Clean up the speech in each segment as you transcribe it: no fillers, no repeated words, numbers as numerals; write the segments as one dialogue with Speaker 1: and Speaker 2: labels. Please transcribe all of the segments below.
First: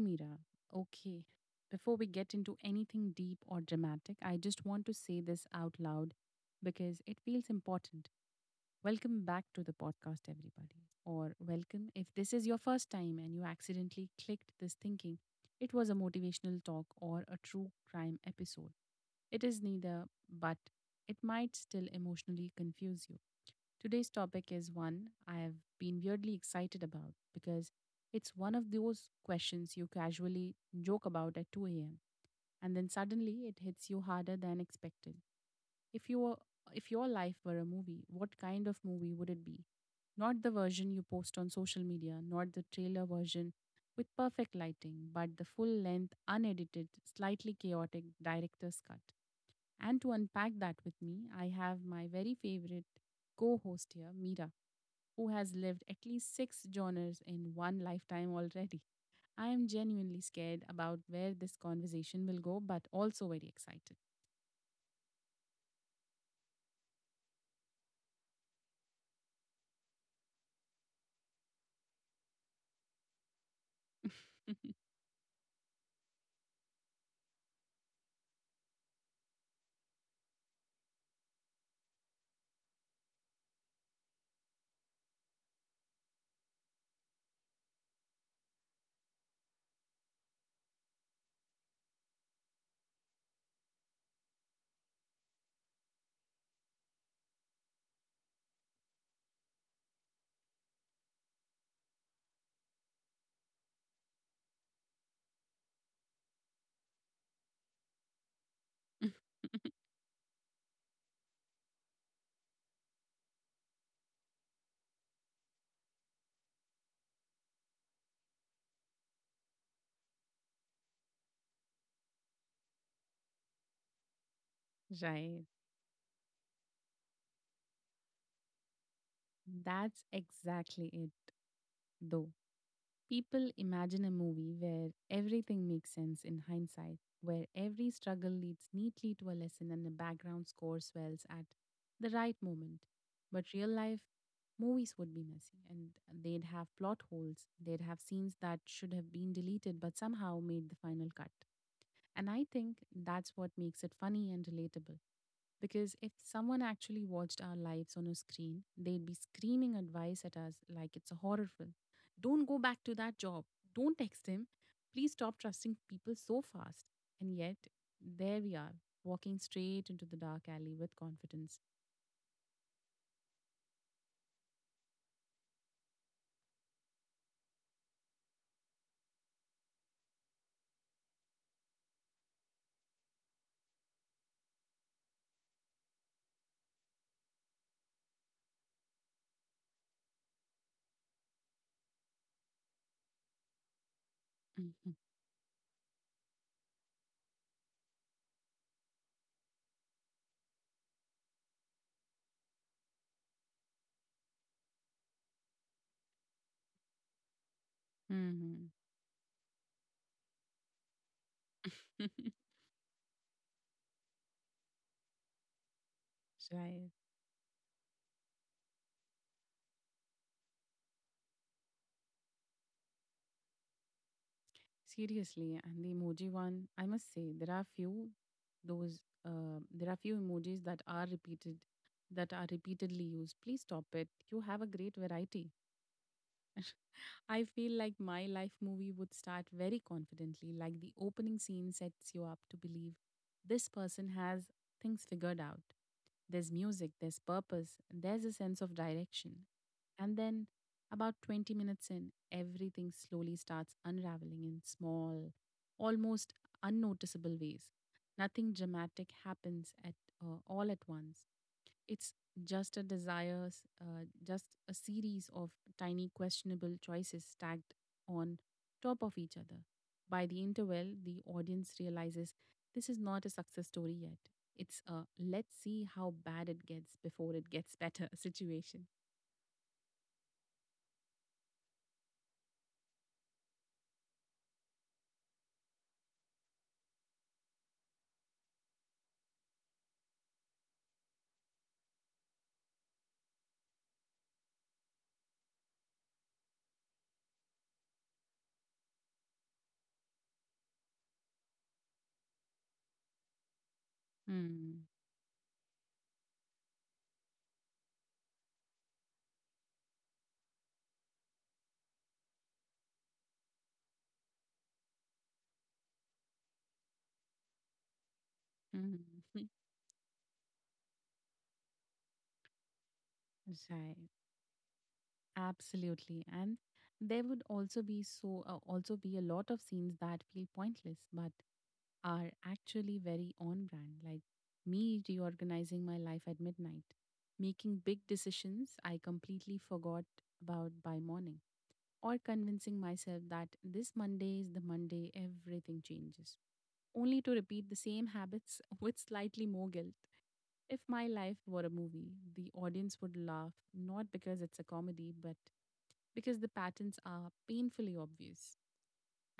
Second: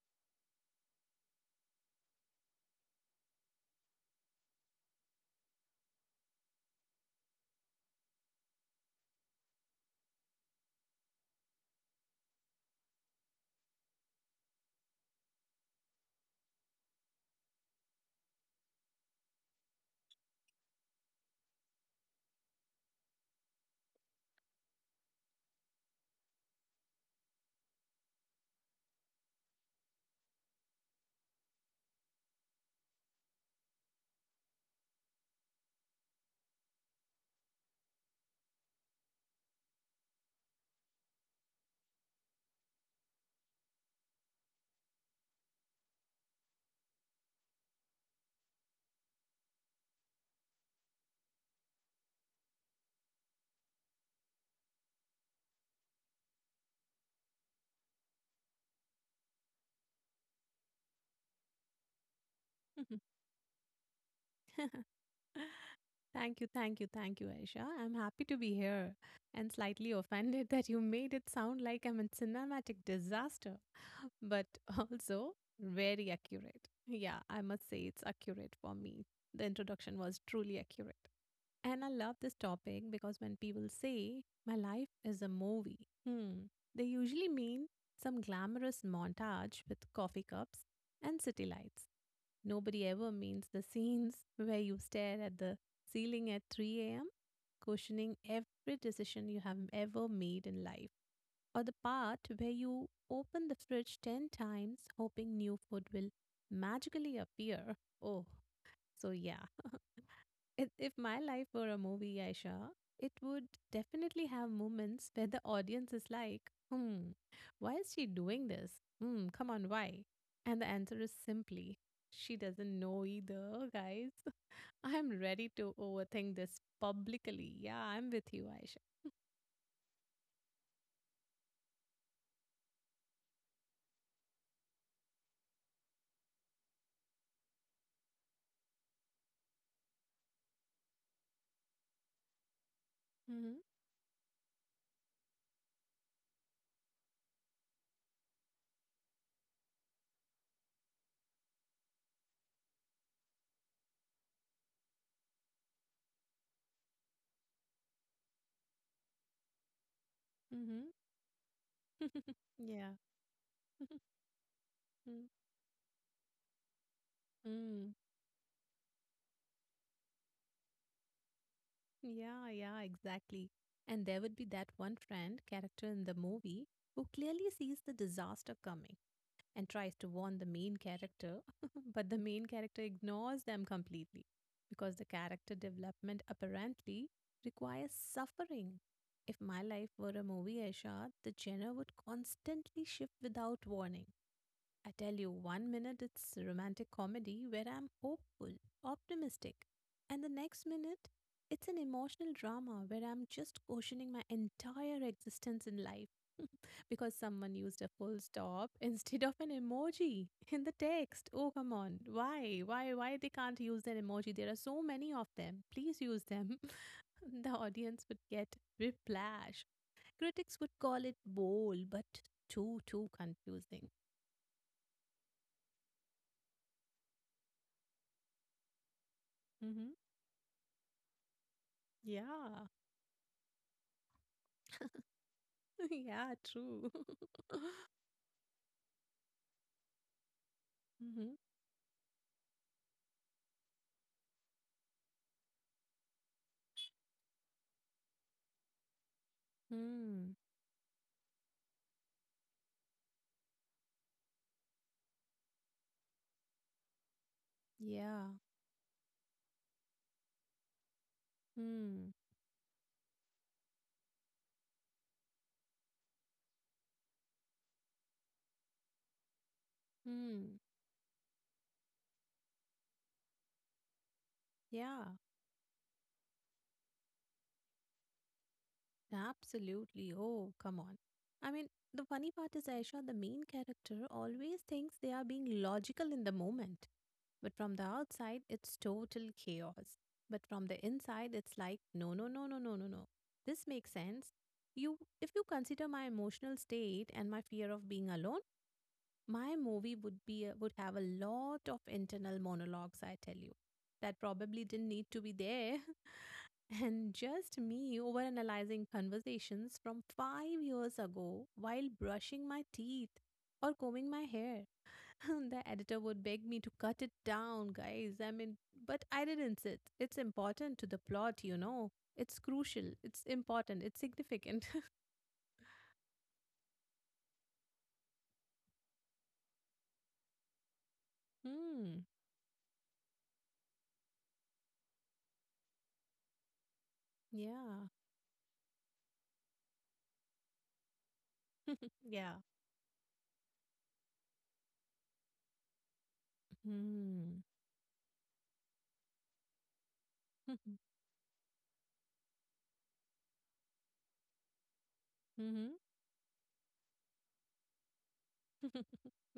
Speaker 1: Mira. Okay, before we get into anything deep or dramatic, I just want to say this out loud because it feels important. Welcome back to the podcast, everybody, or welcome if this is your first time and you accidentally clicked this thinking it was a motivational talk or a true crime episode. It is neither, but it might still emotionally confuse you. Today's topic is one I have been weirdly excited about because it's one of those questions you casually joke about at 2 a.m. and then suddenly it hits you harder than expected. If you were, if your life were a movie, what kind of movie would it be? Not the version you post on social media, not the trailer version with perfect lighting, but the full length, unedited, slightly chaotic director's cut. And to unpack that with me, I have my very favorite co host here, Mira, who has lived at least six genres in one lifetime already. I am genuinely scared about where this conversation will go, but also very excited.
Speaker 2: Thank you, thank you, thank you, Aisha. I'm happy to be here and slightly offended that you made it sound like I'm a cinematic disaster. But also very accurate. Yeah, I must say it's accurate for me. The introduction was truly accurate. And I love this topic because when people say, my life is a movie, they usually mean some glamorous montage with coffee cups and city lights. Nobody ever means the scenes where you stare at the ceiling at 3 a.m., questioning every decision you have ever made in life, or the part where you open the fridge 10 times hoping new food will magically appear. Oh, so yeah. If my life were a movie, Aisha, it would definitely have moments where the audience is like, hmm, why is she doing this? Hmm, come on, why? And the answer is simply, she doesn't know either, guys. I'm
Speaker 1: Right.
Speaker 2: ready to overthink this publicly. Yeah, I'm with you, Aisha.
Speaker 1: That's exactly it, though. People imagine a movie where everything makes sense in hindsight, where every struggle leads neatly to a lesson and the background score swells at the right moment. But
Speaker 2: Mm-hmm.
Speaker 1: real life movies would be messy and they'd have plot holes, they'd have scenes that should have been deleted but somehow made the final cut. And I think that's what makes it funny and relatable. Because if someone actually watched our lives on a screen, they'd be screaming advice at us
Speaker 2: Mm-hmm.
Speaker 1: like it's a horror film. Don't go back
Speaker 2: Yeah.
Speaker 1: to that job. Don't text him. Please stop trusting people so fast. And yet,
Speaker 2: Mm.
Speaker 1: there we are, walking straight into the dark alley with confidence.
Speaker 2: Yeah, yeah, exactly. And there would be that one friend character in the movie who clearly sees the disaster coming and tries to warn the main character, but the main character ignores them completely because the character development apparently requires suffering. If my life were a movie, Aisha, the genre would constantly shift without warning. I
Speaker 1: Mhm.
Speaker 2: tell you, one minute it's romantic comedy where I'm hopeful, optimistic, and the next minute it's an emotional drama where I'm just questioning my entire existence in life because someone used a full stop
Speaker 1: Mhm.
Speaker 2: instead of an emoji in the text. Oh, come on. Why? Why? Why they can't use that emoji? There are so many of them. Please use them.
Speaker 1: Right.
Speaker 2: The audience would get whiplash. Critics would call it bold, but too, too confusing.
Speaker 1: Seriously, and the emoji one, I must say those there
Speaker 2: Mm-hmm.
Speaker 1: are few emojis that are
Speaker 2: Yeah.
Speaker 1: repeatedly used. Please stop it. You have a great variety.
Speaker 2: Yeah, true.
Speaker 1: I feel like my life movie would start very confidently, like the
Speaker 2: Mm-hmm.
Speaker 1: opening scene sets you up to believe this person has things figured out. There's music, there's purpose, there's a sense of direction. And
Speaker 2: Mm.
Speaker 1: then, about 20 minutes in, everything slowly starts unraveling in small, almost unnoticeable ways.
Speaker 2: Yeah.
Speaker 1: Nothing dramatic happens at all at once,
Speaker 2: Mm.
Speaker 1: it's just a series of tiny questionable choices stacked on top of each other. By the
Speaker 2: Mm.
Speaker 1: interval, the audience realizes this is not a success story yet. It's a
Speaker 2: Yeah.
Speaker 1: let's see how bad it gets before it gets better situation.
Speaker 2: Absolutely. Oh, come on. I mean, the funny part is, Aisha, the main character always thinks they are being logical in the moment. But from the outside, it's total chaos. But from the inside, it's like, no, no, no, no, no, no, no. This makes sense. You, if you consider my emotional state and my fear of being alone, my movie would have a lot of internal monologues, I tell you, that probably
Speaker 1: Hmm.
Speaker 2: didn't need to be there. And just me overanalyzing conversations from 5 years ago while brushing my teeth or combing my hair. The editor would beg me to cut it down, guys. I mean,
Speaker 1: Hmm.
Speaker 2: but I didn't sit. It's important to the plot, it's crucial, it's important, it's
Speaker 1: Right.
Speaker 2: significant.
Speaker 1: Absolutely. And there would also be a lot of scenes that feel pointless but
Speaker 2: Hmm.
Speaker 1: are actually very on brand, like me reorganizing my life at midnight, making
Speaker 2: Yeah.
Speaker 1: big decisions I completely forgot about by morning, or
Speaker 2: Yeah.
Speaker 1: convincing myself that this Monday is the Monday everything changes, only to
Speaker 2: Hmm.
Speaker 1: repeat the same habits with slightly more guilt. If my life were a movie, the audience would laugh not because it's a comedy, but
Speaker 2: Mm-hmm.
Speaker 1: because the patterns are painfully obvious.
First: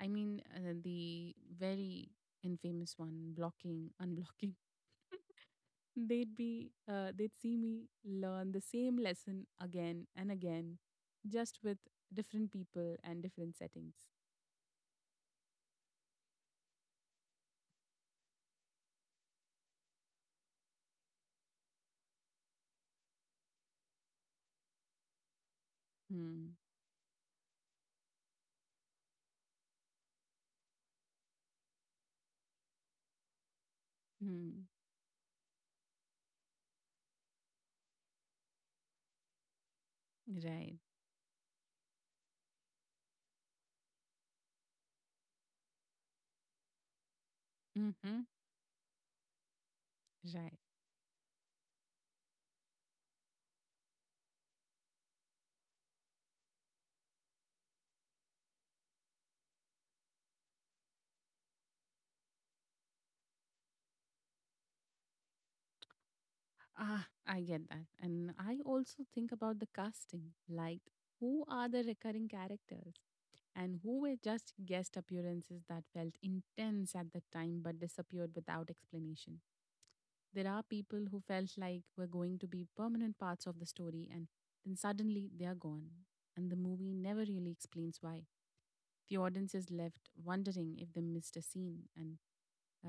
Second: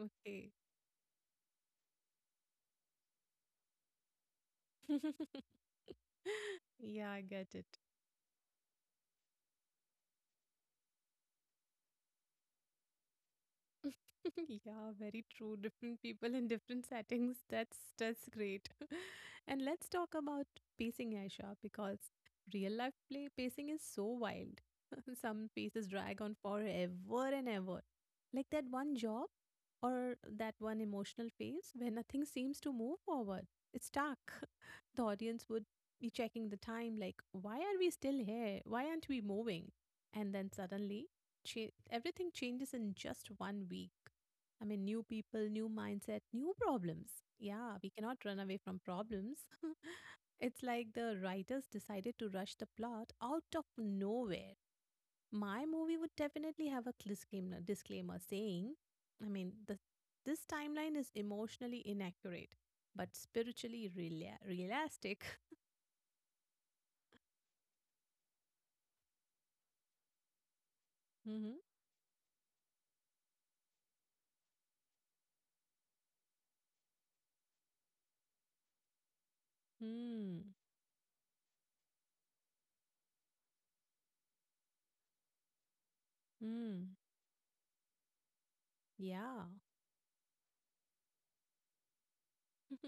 Speaker 1: I mean, the very infamous one, blocking, unblocking. They'd be, uh,
Speaker 2: Yeah, I
Speaker 1: they'd
Speaker 2: get
Speaker 1: see
Speaker 2: it.
Speaker 1: me learn the same lesson again and again, just with different people and different settings.
Speaker 2: Yeah, very true. Different people in different settings. That's great. And let's talk about pacing, Aisha, because real life play pacing is so wild. Some pieces drag on
Speaker 1: Hmm.
Speaker 2: forever and ever. Like that one job, or that one emotional phase where nothing seems to move forward. It's stuck.
Speaker 1: Hmm.
Speaker 2: The audience would be checking the time, like, why are we still here? Why aren't we moving? And then
Speaker 1: Right.
Speaker 2: suddenly, everything changes in just one week. I mean, new people, new mindset, new problems. Yeah, we
Speaker 1: Mm-hmm.
Speaker 2: cannot run away from problems.
Speaker 1: Right.
Speaker 2: It's like the writers decided to rush the plot out of nowhere. My movie would definitely have a disclaimer saying, I mean, this timeline is emotionally inaccurate, but spiritually realistic.
Speaker 1: Ah, I get that. And I also think about the casting. Like, who
Speaker 2: Hmm.
Speaker 1: are the recurring characters, and who were just guest appearances that felt intense at the time but disappeared without explanation? There
Speaker 2: Hmm.
Speaker 1: are people who felt like were going to be permanent parts of the story and then suddenly they are gone. And the movie
Speaker 2: Hmm.
Speaker 1: never really explains why. The
Speaker 2: Yeah.
Speaker 1: audience is left wondering if they missed a scene.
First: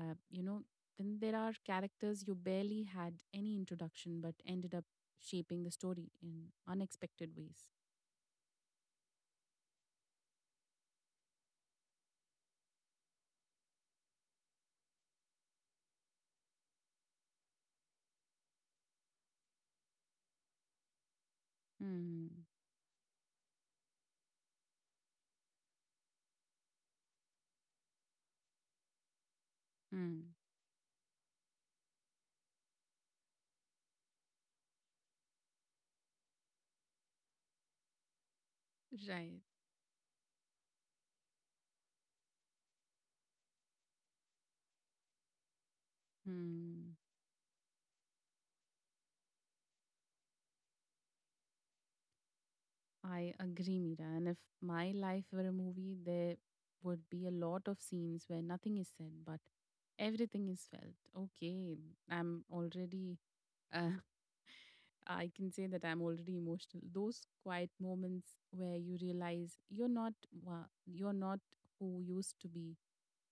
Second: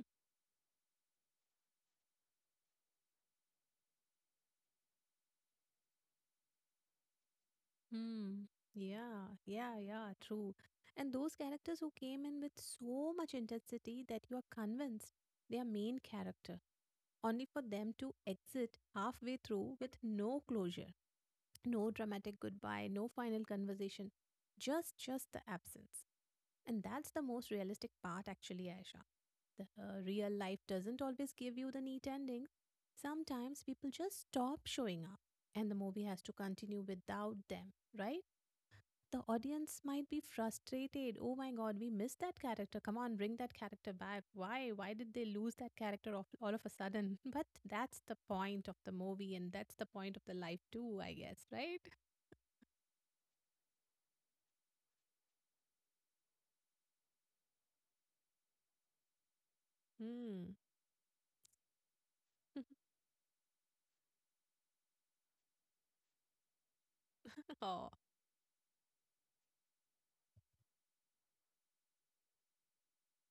Speaker 1: uh, you know, then there are characters you barely had any introduction but ended up shaping the story in unexpected ways.
Speaker 2: Hmm. Yeah, yeah, yeah, true. And those characters who came in with so much intensity that you are convinced they are main character, only for them to exit halfway through with no closure, no
Speaker 1: Hmm.
Speaker 2: dramatic goodbye, no final conversation, just the absence. And that's the most realistic part, actually, Aisha. The real
Speaker 1: Hmm.
Speaker 2: life doesn't always give you the neat ending. Sometimes people just stop showing up, and the movie has to continue without them, right? The
Speaker 1: Right.
Speaker 2: audience might be frustrated. Oh my god, we missed that character. Come on, bring that character back. Why? Why did they lose that character of, all of a
Speaker 1: Hmm.
Speaker 2: sudden? But that's the point of the movie, and that's the point of the life too, I guess, right?
Speaker 1: I agree, Mira. And if my life were a movie, there would be a lot of scenes where nothing is said, but everything
Speaker 2: Hmm.
Speaker 1: is felt. Okay, I'm already, uh, I can say that I'm already emotional. Those quiet
Speaker 2: Oh,
Speaker 1: moments where you realize you're not who you used to be,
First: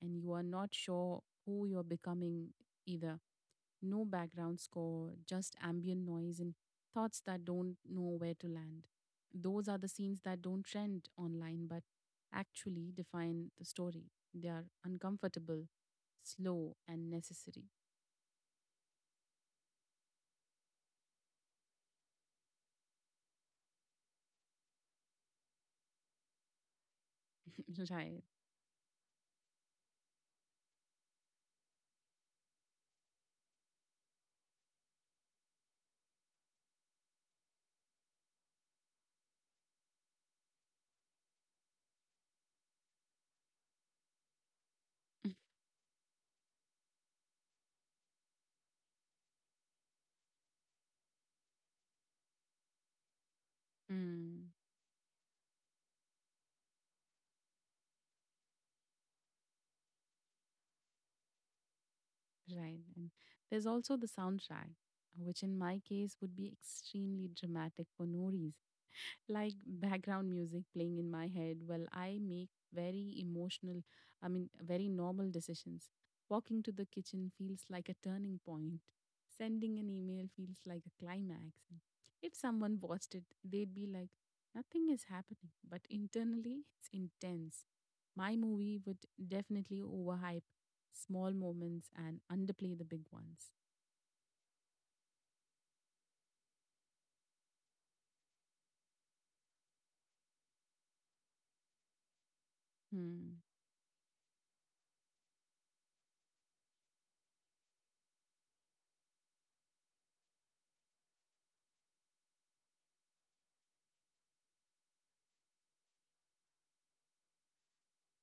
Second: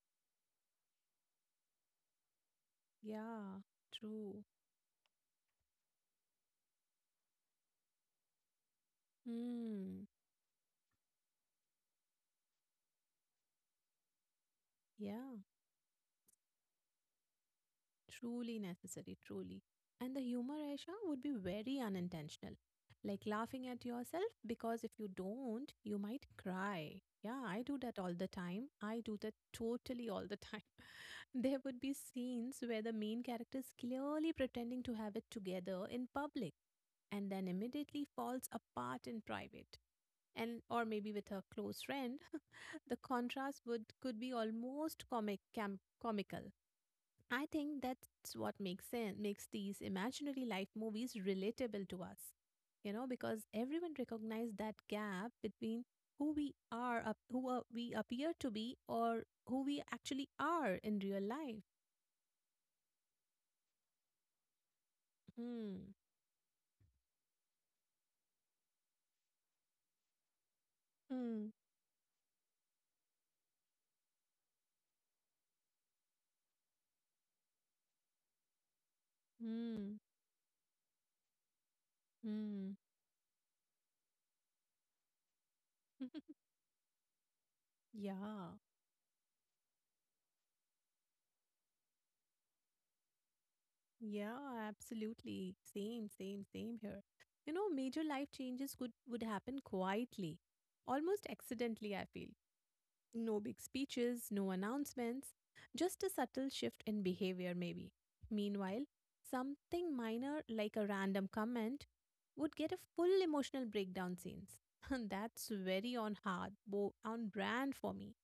Speaker 1: and you are not sure who you're becoming either.
Speaker 2: yeah,
Speaker 1: No
Speaker 2: true.
Speaker 1: background score, just ambient noise and thoughts that don't know where to land. Those are the
Speaker 2: Hmm.
Speaker 1: scenes that don't trend online but actually define the story. They are
Speaker 2: Yeah.
Speaker 1: uncomfortable, slow, and necessary.
Speaker 2: Truly necessary, truly. And the humor, Aisha, would be very unintentional. Like laughing at yourself, because if you don't, you might cry. Yeah, I do that all
Speaker 1: Right.
Speaker 2: the time. I do that totally all the time. There would be scenes where the main character is clearly pretending to have it together in public and then immediately falls apart in private, and or maybe with her close friend. The contrast would could be almost comical. I think that's what makes sense, makes these imaginary life movies relatable to us. You know, because everyone
Speaker 1: Mm,
Speaker 2: recognizes that gap between who we are, who we appear to be, or who we actually are in real life.
Speaker 1: right. And there's also the soundtrack, which in my
Speaker 2: Hmm.
Speaker 1: case would be extremely dramatic for no reason. Like background music playing in my
Speaker 2: Hmm.
Speaker 1: head while I make very emotional, I mean, very normal decisions. Walking to the kitchen feels like a turning point. Sending an
Speaker 2: Hmm.
Speaker 1: email feels like a climax. If
Speaker 2: Hmm.
Speaker 1: someone watched it, they'd be like, nothing is happening, but internally, it's intense. My
Speaker 2: Yeah,
Speaker 1: movie would definitely overhype small moments and underplay the big ones.
Speaker 2: yeah, absolutely. Same, same, same here. You know, major life changes could would happen quietly, almost accidentally, I feel. No
Speaker 1: Hmm.
Speaker 2: big speeches, no announcements, just a subtle shift in behavior, maybe. Meanwhile, something minor like a random comment would get a full emotional breakdown scenes. That's very on hard, on brand for me.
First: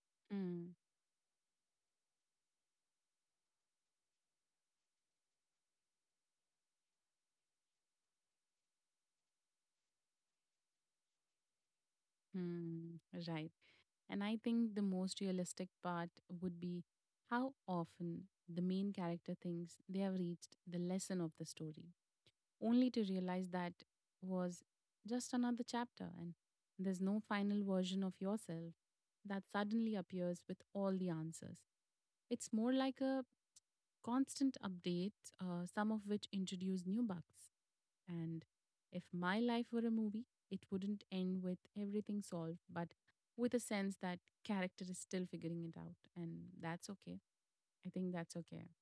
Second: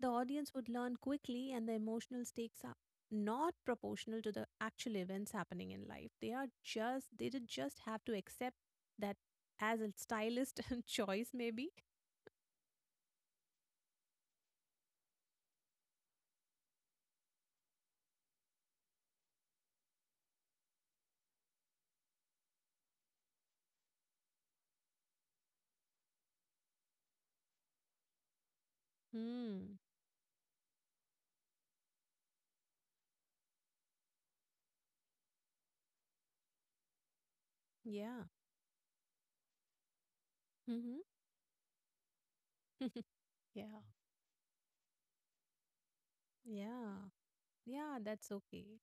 Speaker 2: The audience would
Speaker 1: Hmm.
Speaker 2: learn quickly, and the emotional stakes are not proportional to the actual events happening in life. They are just, they did just have to accept that as a stylist choice, maybe.
Speaker 1: Hmm. Right. And I think the most realistic part would be how often the main character thinks they have reached the lesson of the story, only to realize that was just another chapter and there's no final version of yourself that
Speaker 2: Hmm.
Speaker 1: suddenly appears with all the answers. It's more like a constant update, some of which introduce new bugs,
Speaker 2: Yeah.
Speaker 1: and if my life were a movie, it
Speaker 2: Hmm.
Speaker 1: wouldn't end with everything solved, but with a
Speaker 2: Yeah,
Speaker 1: sense that character is still figuring it out. And that's
Speaker 2: yeah,
Speaker 1: okay. I
Speaker 2: yeah,
Speaker 1: think
Speaker 2: that's
Speaker 1: that's okay.
Speaker 2: okay.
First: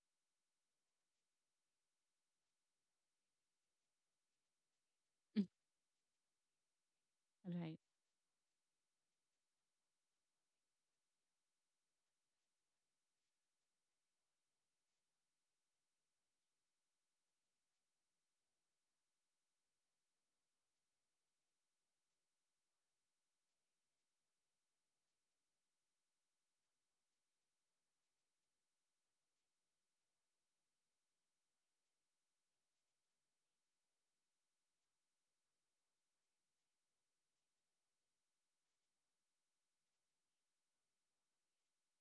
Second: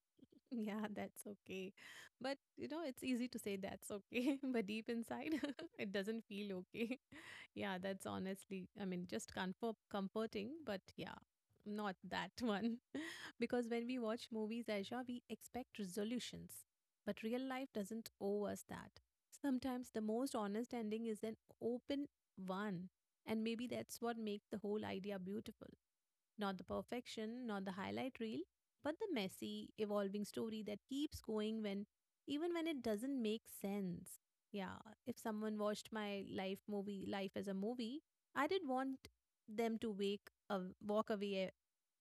Speaker 2: Yeah, that's okay. But you know, it's easy to say that's okay, but deep inside,
Speaker 1: Mm.
Speaker 2: it doesn't feel okay. Yeah,
Speaker 1: Right.
Speaker 2: that's honestly, I mean, just comforting, but yeah, not that one. Because when we watch movies, Aisha, we expect resolutions, but real life doesn't owe us that. Sometimes the most honest ending is an open one, and maybe that's what makes the whole idea beautiful. Not the perfection, not the highlight reel, but the messy, evolving story that keeps going when even when it doesn't make sense. Yeah, if someone watched life as a movie, I did want them to wake walk away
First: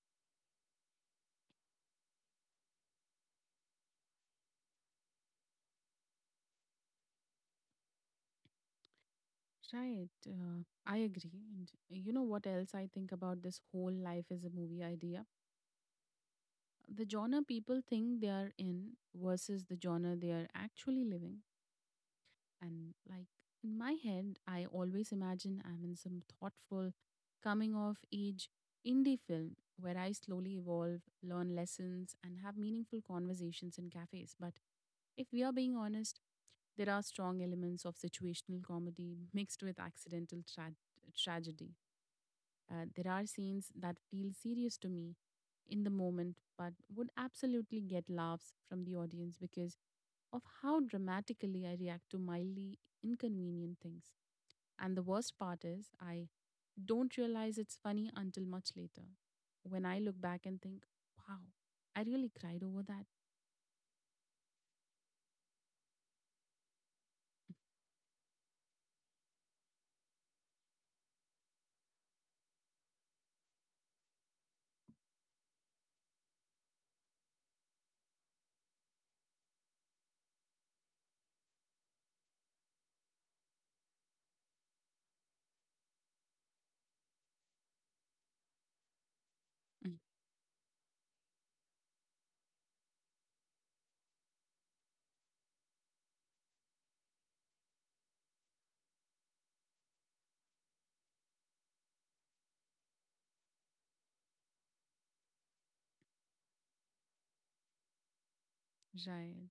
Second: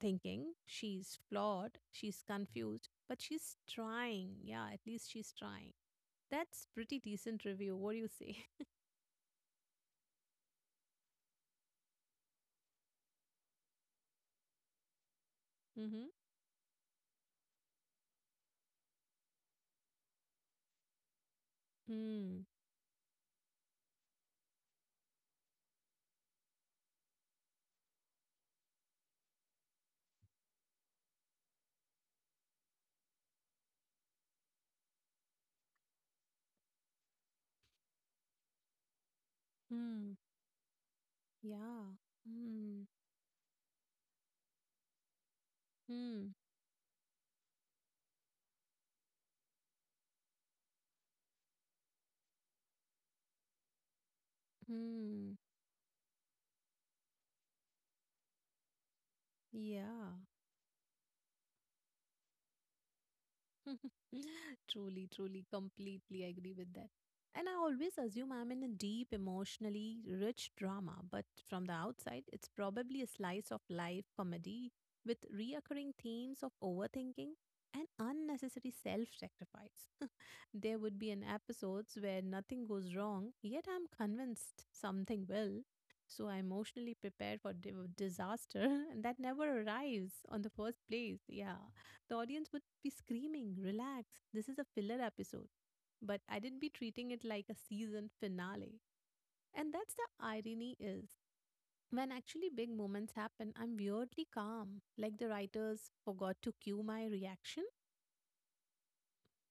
Speaker 2: thinking she's flawed, she's confused, but she's trying. Yeah, at least she's trying. That's pretty decent review. What do you say?
Speaker 1: Right. I agree. And you know what else I think about this whole life as a movie idea?
Speaker 2: Mm-hmm.
Speaker 1: The genre people think they are in versus the genre they are actually living.
Speaker 2: Hmm.
Speaker 1: And like in my head, I always imagine I'm in some thoughtful, coming of age indie film where I slowly evolve, learn lessons, and have meaningful conversations in cafes. But if we are being honest, there are strong elements of situational comedy mixed with
Speaker 2: Hmm.
Speaker 1: accidental tragedy.
Speaker 2: Yeah. Hmm.
Speaker 1: There are scenes that feel serious to me in the
Speaker 2: Hmm.
Speaker 1: moment, but would absolutely get laughs from the audience because of how dramatically I react to mildly inconvenient things. And the
Speaker 2: Hmm.
Speaker 1: worst part is, I don't realize it's funny until much later when I
Speaker 2: Yeah.
Speaker 1: look back and think, wow, I really cried over that.
Speaker 2: Truly, truly, completely agree with that. And I always assume I'm in a deep, emotionally rich drama, but from the outside, it's probably a slice of life comedy with reoccurring themes of overthinking and unnecessary self sacrifice. There would be an episodes where nothing goes wrong, yet I'm convinced something will. So I emotionally prepare for disaster, and that never arrives on the first place. Yeah. The audience would be screaming, relax, this is a filler episode. But I did be treating it like a season finale. And that's the irony is, when actually big moments happen, I'm weirdly calm, like the writers forgot to cue my reaction.
Speaker 1: Right.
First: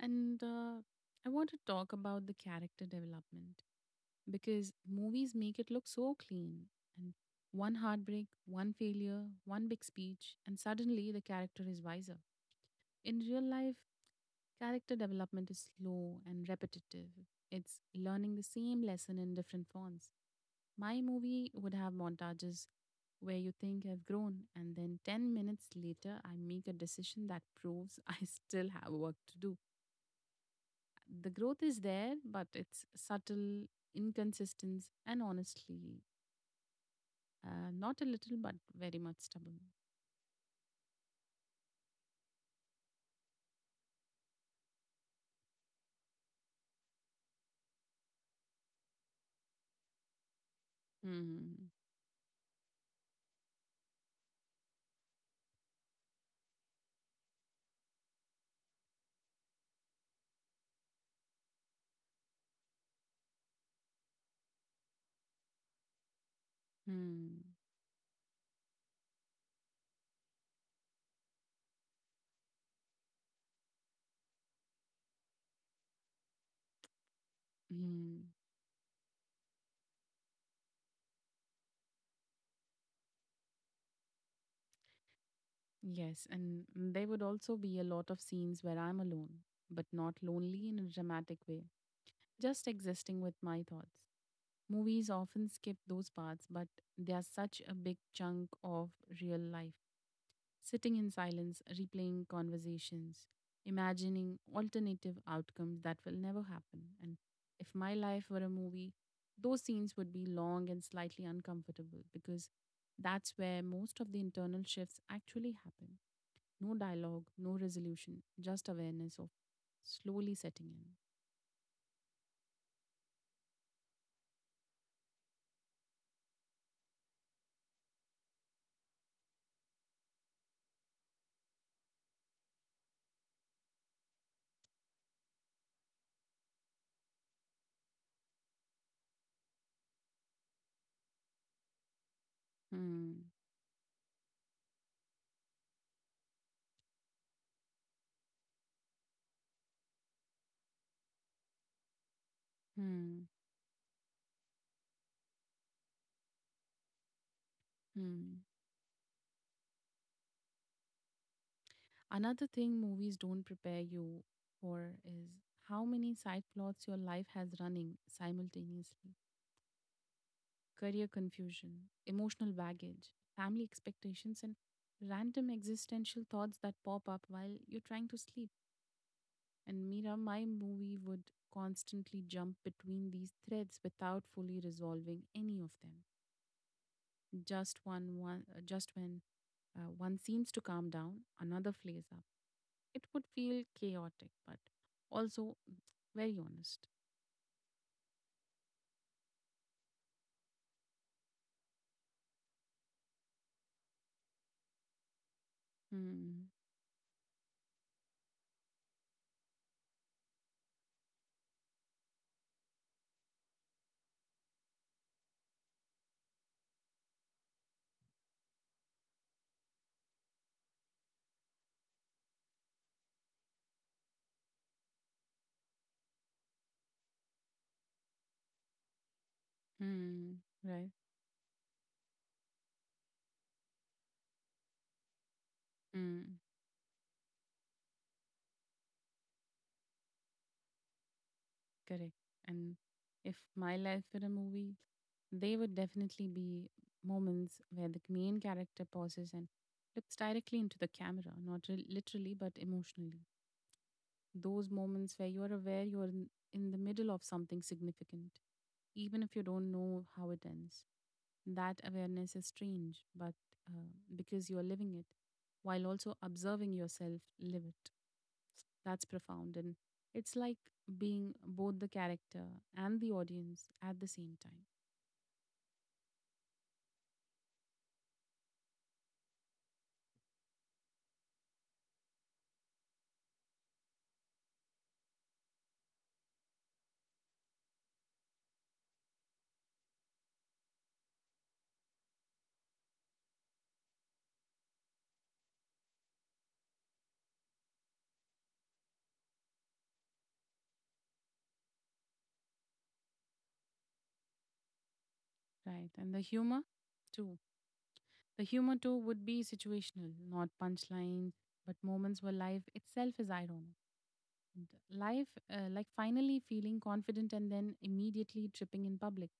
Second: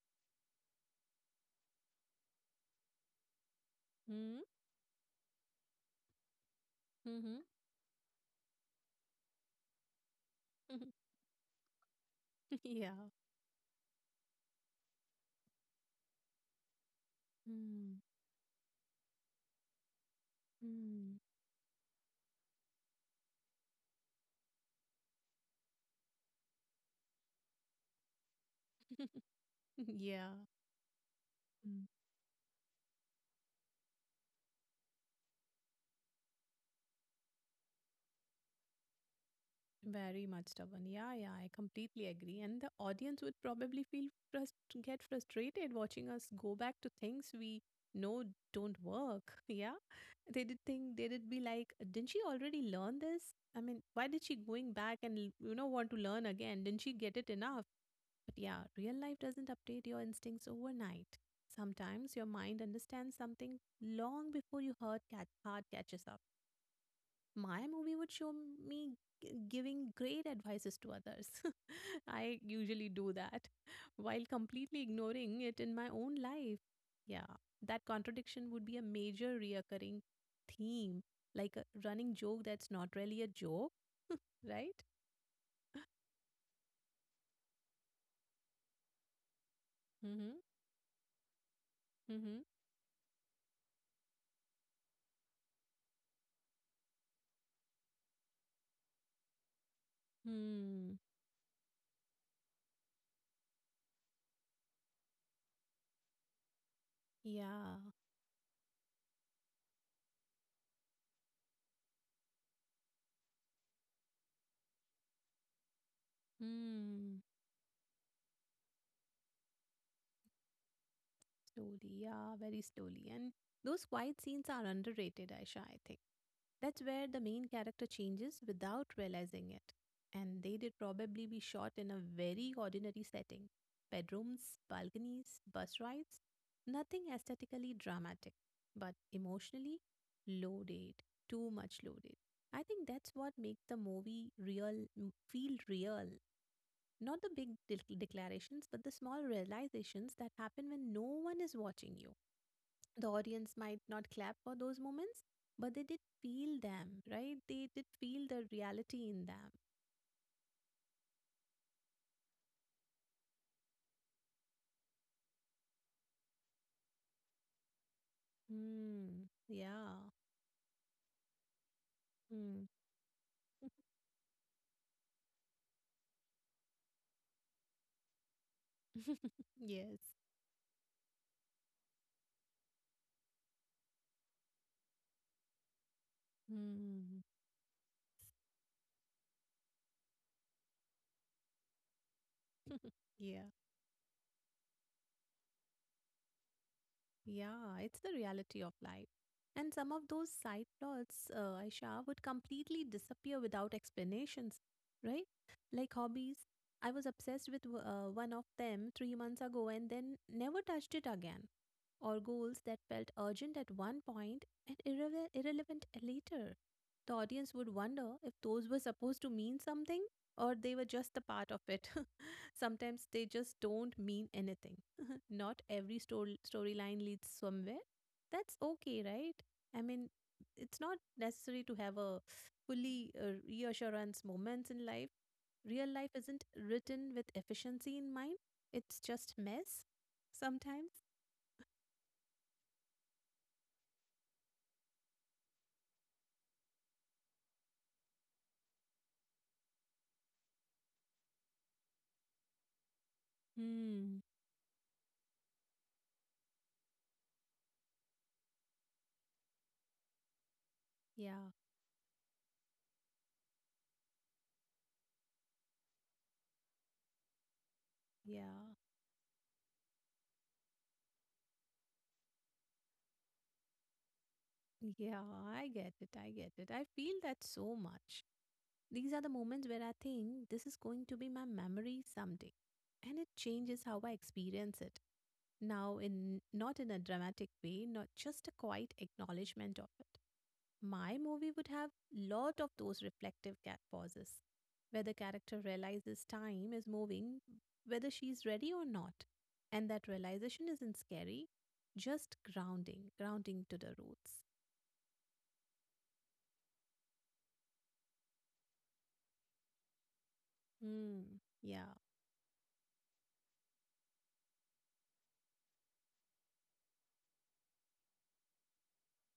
Speaker 1: And I want to talk about the character development
Speaker 2: Hmm?
Speaker 1: because movies make it look so clean. And
Speaker 2: Mm-hmm.
Speaker 1: one heartbreak, one failure, one big speech, and suddenly the character is wiser.
Speaker 2: Yeah.
Speaker 1: In real life, character development is slow and repetitive. It's
Speaker 2: Mm-hmm.
Speaker 1: learning the same lesson in different forms. My movie would have montages where you think I've grown, and then 10 minutes later, I make a decision that proves I still have work to do.
Speaker 2: Yeah.
Speaker 1: The growth
Speaker 2: Mm. Hmm.
Speaker 1: is
Speaker 2: Yeah.
Speaker 1: there, but it's subtle, inconsistent, and honestly, not a little, but very much stubborn.
Speaker 2: Very much stubborn. Yeah, yeah, I completely agree. And the audience would probably feel frust get frustrated watching us go back to things we know don't work. Yeah, they did think they did be
Speaker 1: Mm.
Speaker 2: like, didn't she already learn this? I mean, why did she going back and want to learn again? Didn't she get it enough? But yeah, real life doesn't update your instincts overnight. Sometimes your mind understands something long before your heart catches up.
Speaker 1: Mm.
Speaker 2: My movie would show me giving great advices to others. I usually do that while completely ignoring it in my own life. Yeah, that
Speaker 1: Mm.
Speaker 2: contradiction would be a major reoccurring theme, like a running joke that's not really a joke, right?
Speaker 1: Yes, and there would also be a lot of scenes where I'm alone, but not
Speaker 2: Mm-hmm.
Speaker 1: lonely in a dramatic way,
Speaker 2: Mm-hmm.
Speaker 1: just existing with my thoughts. Movies often skip those parts, but they are such a big chunk of real life. Sitting
Speaker 2: Hmm.
Speaker 1: in silence, replaying conversations, imagining alternative outcomes that will never happen. And if
Speaker 2: Yeah.
Speaker 1: my life were a movie, those scenes would be long and slightly uncomfortable because that's where most of the internal shifts actually happen. No
Speaker 2: Hmm.
Speaker 1: dialogue, no resolution, just awareness of slowly setting
Speaker 2: Slowly. Yeah, very slowly. And those quiet scenes are underrated, Aisha, I think. That's where the main character changes without realizing it. And they did probably be shot in a very ordinary setting: bedrooms, balconies, bus rides. Nothing aesthetically dramatic, but emotionally loaded, too much loaded. I think that's
Speaker 1: in.
Speaker 2: what makes the movie feel real. Not the big declarations, but the small realizations that happen when no one is watching you.
Speaker 1: Hmm,
Speaker 2: The
Speaker 1: hmm,
Speaker 2: audience might not clap for those moments, but they did feel them, right? They did feel
Speaker 1: hmm.
Speaker 2: the reality in them.
Speaker 1: Another thing movies don't prepare you for is how many side plots your life has running simultaneously.
Speaker 2: Hmm. Yeah.
Speaker 1: Career confusion, emotional
Speaker 2: Hmm.
Speaker 1: baggage, family expectations, and random existential thoughts that pop up while you're trying to sleep. And
Speaker 2: Yes.
Speaker 1: Mira, my movie would constantly jump between these threads without fully resolving any of them.
Speaker 2: Hmm.
Speaker 1: Just when one seems to calm down, another flares up. It would
Speaker 2: Yeah.
Speaker 1: feel chaotic, but also very honest.
Speaker 2: Yeah. It's the reality of life. And some of those side plots, Aisha, would completely disappear without explanations, right? Like hobbies.
Speaker 1: Hmm.
Speaker 2: I was obsessed with one of them 3 months ago and then never touched it again. Or goals that felt urgent at one point and irrelevant later. The audience would wonder if those were supposed to mean something or they were just a part of it. Sometimes they just don't mean anything. Not every storyline leads somewhere. That's okay, right? I mean,
Speaker 1: Hmm.
Speaker 2: it's
Speaker 1: Right.
Speaker 2: not necessary to have a fully reassurance moments in life. Real life
Speaker 1: Hmm.
Speaker 2: isn't written with efficiency in mind. It's just mess sometimes.
Speaker 1: Correct. And if my life were a movie, there would definitely be moments where the main character pauses and looks directly into the camera, not literally, but emotionally.
Speaker 2: Hmm.
Speaker 1: Those moments where you are aware you are in the middle of something significant, even if you don't know how it ends.
Speaker 2: Yeah,
Speaker 1: That awareness is strange, but uh, because you are living it, while also observing yourself live it.
Speaker 2: yeah,
Speaker 1: That's profound. And it's like being both the character and the audience at the same time,
Speaker 2: yeah. I get it. I get it. I feel that so much. These are the moments where I think this is going to be my memory someday. And it changes how I experience it. Now, in not in a dramatic way, not just a quiet acknowledgement of it. My movie would have lot of those reflective cat pauses, where the character realizes time is moving, whether she's ready or not. And that realization isn't scary, just grounding, grounding to the roots.
Speaker 1: right? And the humor, too. The humor, too, would be situational, not
Speaker 2: Hmm.
Speaker 1: punchlines, but
Speaker 2: Yeah.
Speaker 1: moments where life itself is ironic. And Life, like finally feeling confident and then immediately tripping in public,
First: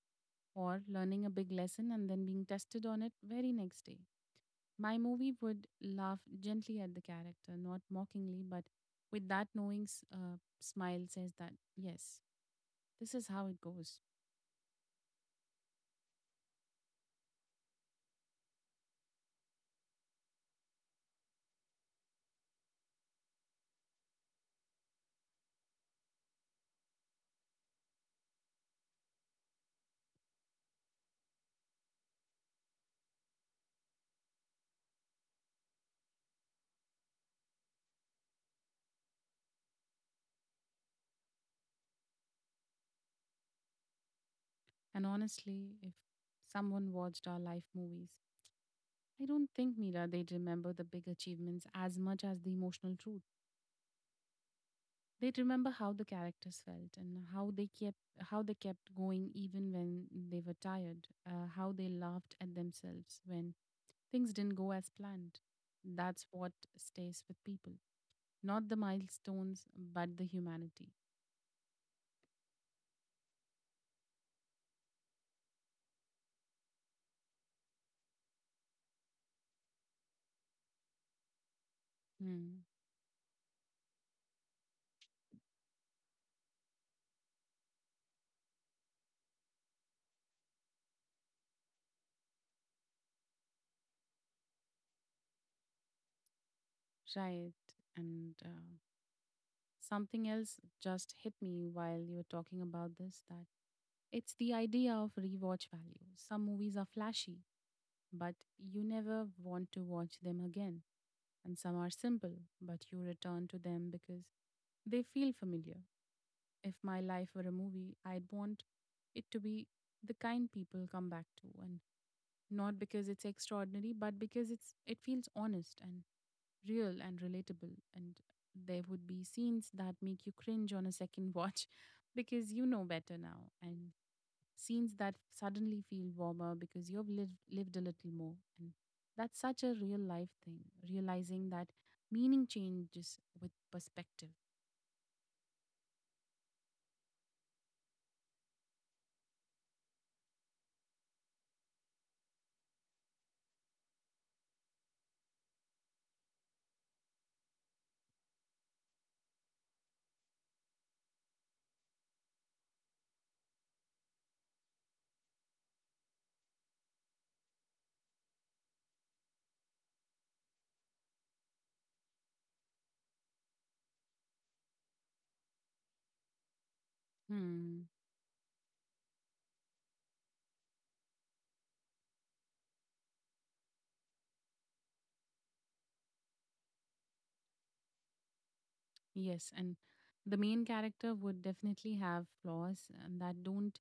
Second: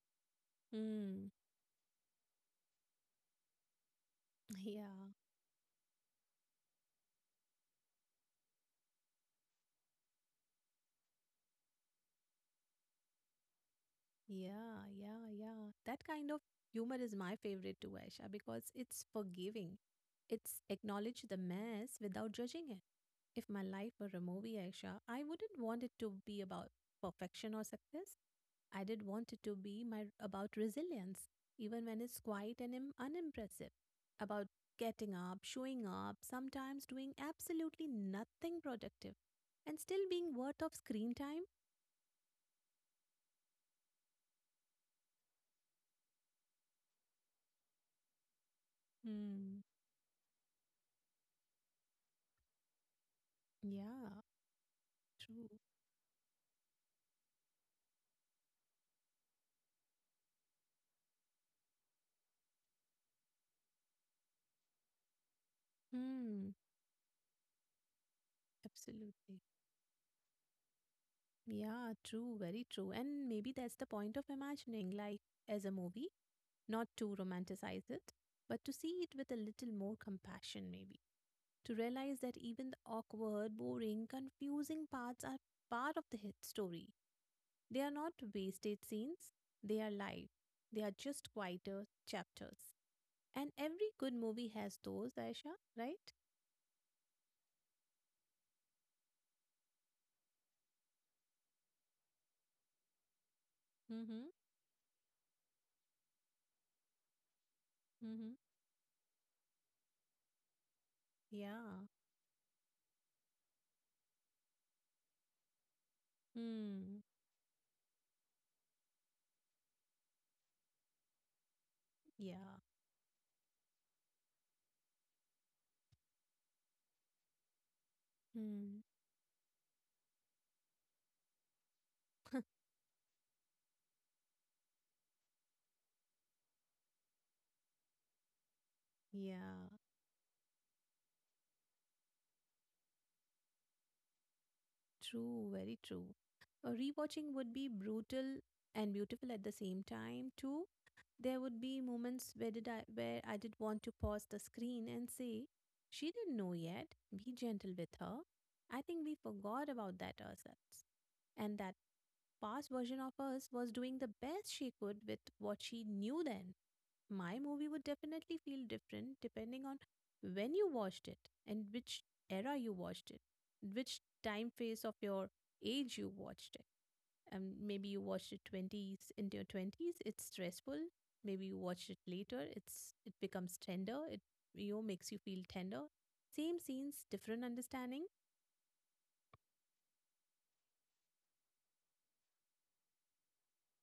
Speaker 1: or learning a
Speaker 2: Hmm.
Speaker 1: big lesson and then being tested on it very next day. My
Speaker 2: Yeah.
Speaker 1: movie would laugh gently at the character, not mockingly, but with that knowing smile says that, yes, this is how it goes.
Speaker 2: Yeah. Yeah. Yeah. That kind of humor is my favorite too, Aisha, because it's forgiving. It's acknowledge the mess without judging it. If my life were a movie, Aisha, I wouldn't want it to be about perfection or success. I did want it to be my about resilience, even when it's quiet and unimpressive. About getting up, showing up, sometimes doing absolutely nothing productive, and still being worth of screen time.
Speaker 1: And honestly, if someone watched our life movies, I don't
Speaker 2: Hmm.
Speaker 1: think, Mira, they'd remember the big achievements as much as the emotional truth.
Speaker 2: Yeah.
Speaker 1: They'd
Speaker 2: True.
Speaker 1: remember how the characters felt and how they kept going even when they were tired, how they laughed at themselves when things didn't go as planned. That's
Speaker 2: Hmm.
Speaker 1: what stays with people. Not the
Speaker 2: Absolutely.
Speaker 1: milestones, but the humanity.
Speaker 2: Yeah. True. Very true. And maybe that's the point of imagining life as a movie, not to romanticize it, but to see it with a little more compassion, maybe. To realize that
Speaker 1: Mm,
Speaker 2: even the awkward, boring, confusing parts are part of the hit story. They are not wasted scenes, they are live. They are just quieter chapters. And every good movie has those, Aisha, right?
Speaker 1: right. And something else just hit me while you were talking about this, that
Speaker 2: Mm hmm.
Speaker 1: it's the idea of rewatch value. Some movies are flashy,
Speaker 2: Mm hmm.
Speaker 1: but you never want to watch them again. And some
Speaker 2: Yeah.
Speaker 1: are simple, but you return to them because they feel familiar. If my
Speaker 2: Hmm.
Speaker 1: life were a movie, I'd want it to be the kind people come back to, and
Speaker 2: Yeah.
Speaker 1: not because it's extraordinary but because it feels honest and real and relatable. And
Speaker 2: Hmm.
Speaker 1: there would be scenes that make you cringe on a second watch because you know better now, and scenes that suddenly feel warmer because you've lived a little more. And that's such
Speaker 2: Yeah.
Speaker 1: a real life thing, realizing that meaning changes with perspective.
Speaker 2: True, very true. Rewatching would be brutal and beautiful at the same time, too. There would be moments where did I where I did want to pause the screen and say, "She didn't know yet. Be gentle with her." I think we forgot about that ourselves, and that past version of us was doing the best she could with what she knew then. My movie would definitely feel different depending on when you watched it and which era you watched it, which time phase of your age you watched it. Maybe
Speaker 1: Hmm.
Speaker 2: you watched it 20s into your 20s, it's stressful. Maybe you watched it later, it becomes tender. It, you know, makes you feel tender. Same scenes, different understanding.
Speaker 1: Yes, and the main character would definitely have flaws, and that don't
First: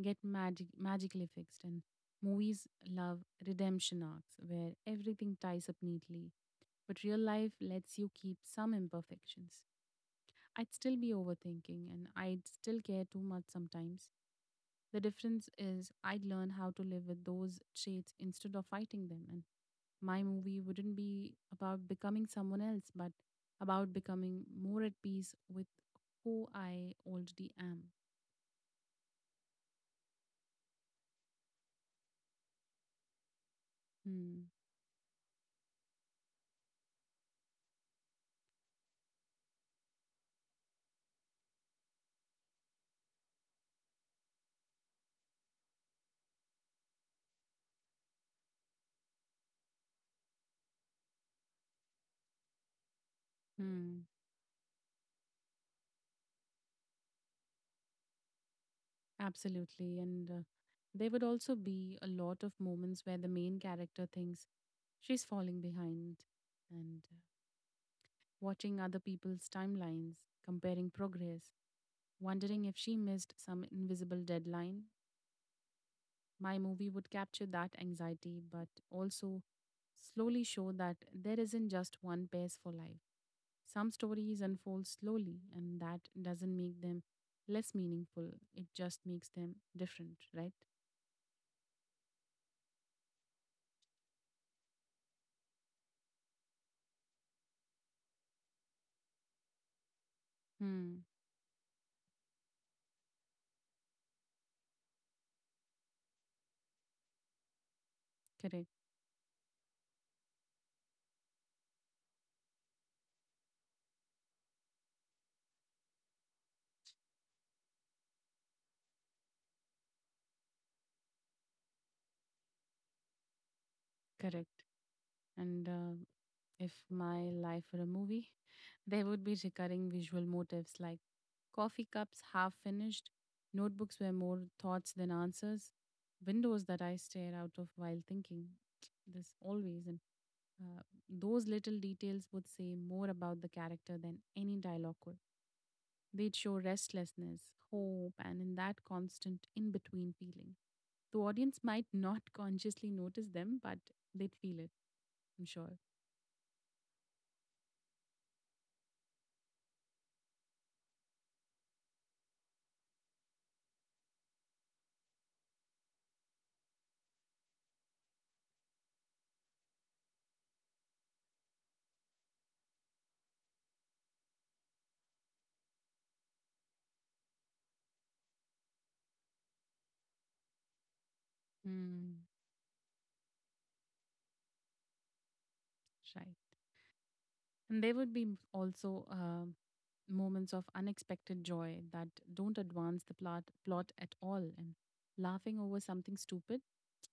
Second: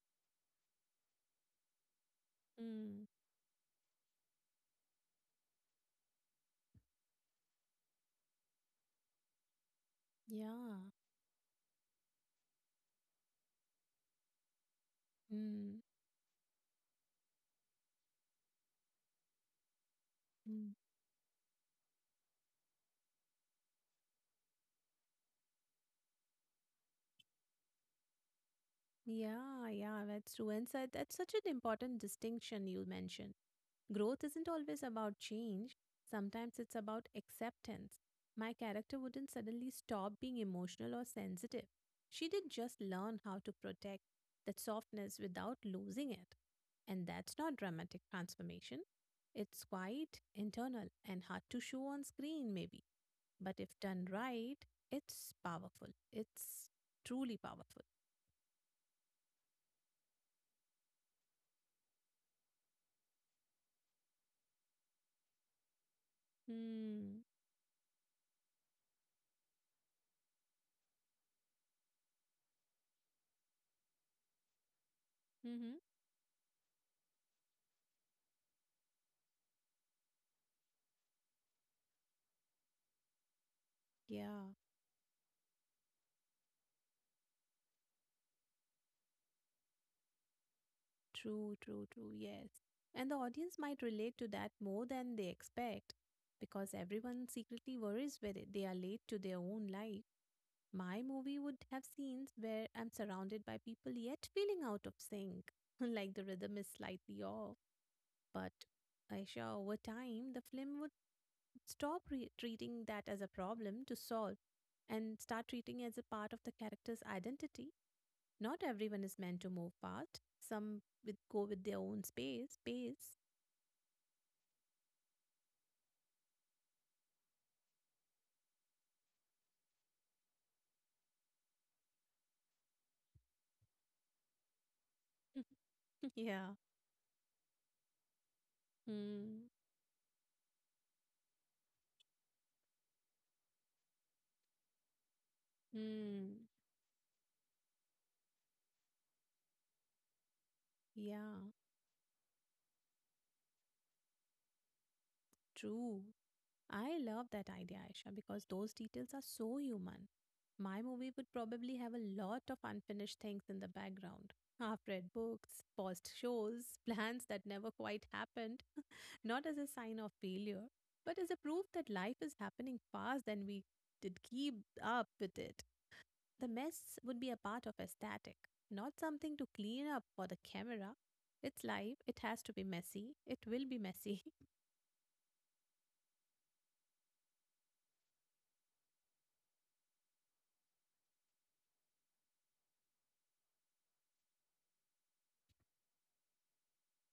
Speaker 1: get magically fixed. And movies
Speaker 2: Mm,
Speaker 1: love redemption arcs where everything ties up neatly, but real life lets you keep some imperfections. I'd
Speaker 2: yeah.
Speaker 1: still be overthinking, and I'd still care too much sometimes. The difference
Speaker 2: Mm,
Speaker 1: is I'd learn how to live with those traits instead of fighting them. And my movie
Speaker 2: mm.
Speaker 1: wouldn't be about becoming someone else, but about becoming more at peace with who I already am.
Speaker 2: Yeah, yeah, that's true. And so that's such an important distinction you mentioned. Growth
Speaker 1: Hmm.
Speaker 2: isn't always about change, sometimes it's about acceptance. My character wouldn't suddenly stop being emotional or sensitive. She did just learn how to protect that softness without losing it. And that's not dramatic transformation. It's quite internal and hard to show on screen, maybe. But if
Speaker 1: Hmm.
Speaker 2: done right, it's powerful. It's truly powerful.
Speaker 1: Absolutely. And there would also be a lot of moments where the main character thinks she's falling behind and,
Speaker 2: Hmm.
Speaker 1: watching other people's timelines, comparing progress, wondering if she missed some invisible deadline.
Speaker 2: Mm-hmm.
Speaker 1: My movie would capture that anxiety, but also slowly show that there isn't just one pace for life. Some stories
Speaker 2: Yeah,
Speaker 1: unfold slowly, and that doesn't make them less meaningful. It just makes them different, right?
Speaker 2: true, true, true, yes. And the audience might relate to that more than they expect because everyone secretly worries whether they are late to their own life. My
Speaker 1: Hmm.
Speaker 2: movie would have scenes where I'm surrounded by people yet feeling out of sync, like the rhythm is slightly off. But
Speaker 1: Correct.
Speaker 2: Aisha, over time, the film would treating that as a problem to solve and start treating it as a part of the character's identity. Not everyone is meant to move fast. Some with go with their own space. Pace.
Speaker 1: Correct. And if my life were a movie, there would be recurring visual motifs like coffee cups half finished, notebooks where more thoughts than answers,
Speaker 2: Yeah.
Speaker 1: windows that I stare out of while thinking. This
Speaker 2: Hmm.
Speaker 1: always. And uh, those little details would say more about the character than any dialogue could. They'd
Speaker 2: Hmm.
Speaker 1: show restlessness, hope, and in that constant in between feeling. The
Speaker 2: Yeah.
Speaker 1: audience might not consciously notice them, but they'd feel it, I'm sure.
Speaker 2: True. I love that idea, Aisha, because those details are so human. My movie would probably have a lot of unfinished things in the background. Half read books, paused shows, plans that never quite happened, not as a sign of failure, but as a proof that life is happening fast and we did keep up with it. The mess would be a part of aesthetic, not something to clean up for the camera. It's live;
Speaker 1: Mm,
Speaker 2: it has to be messy. It will be messy.
Speaker 1: right. And there would be also moments of unexpected joy that don't advance the plot at all, and laughing over something stupid,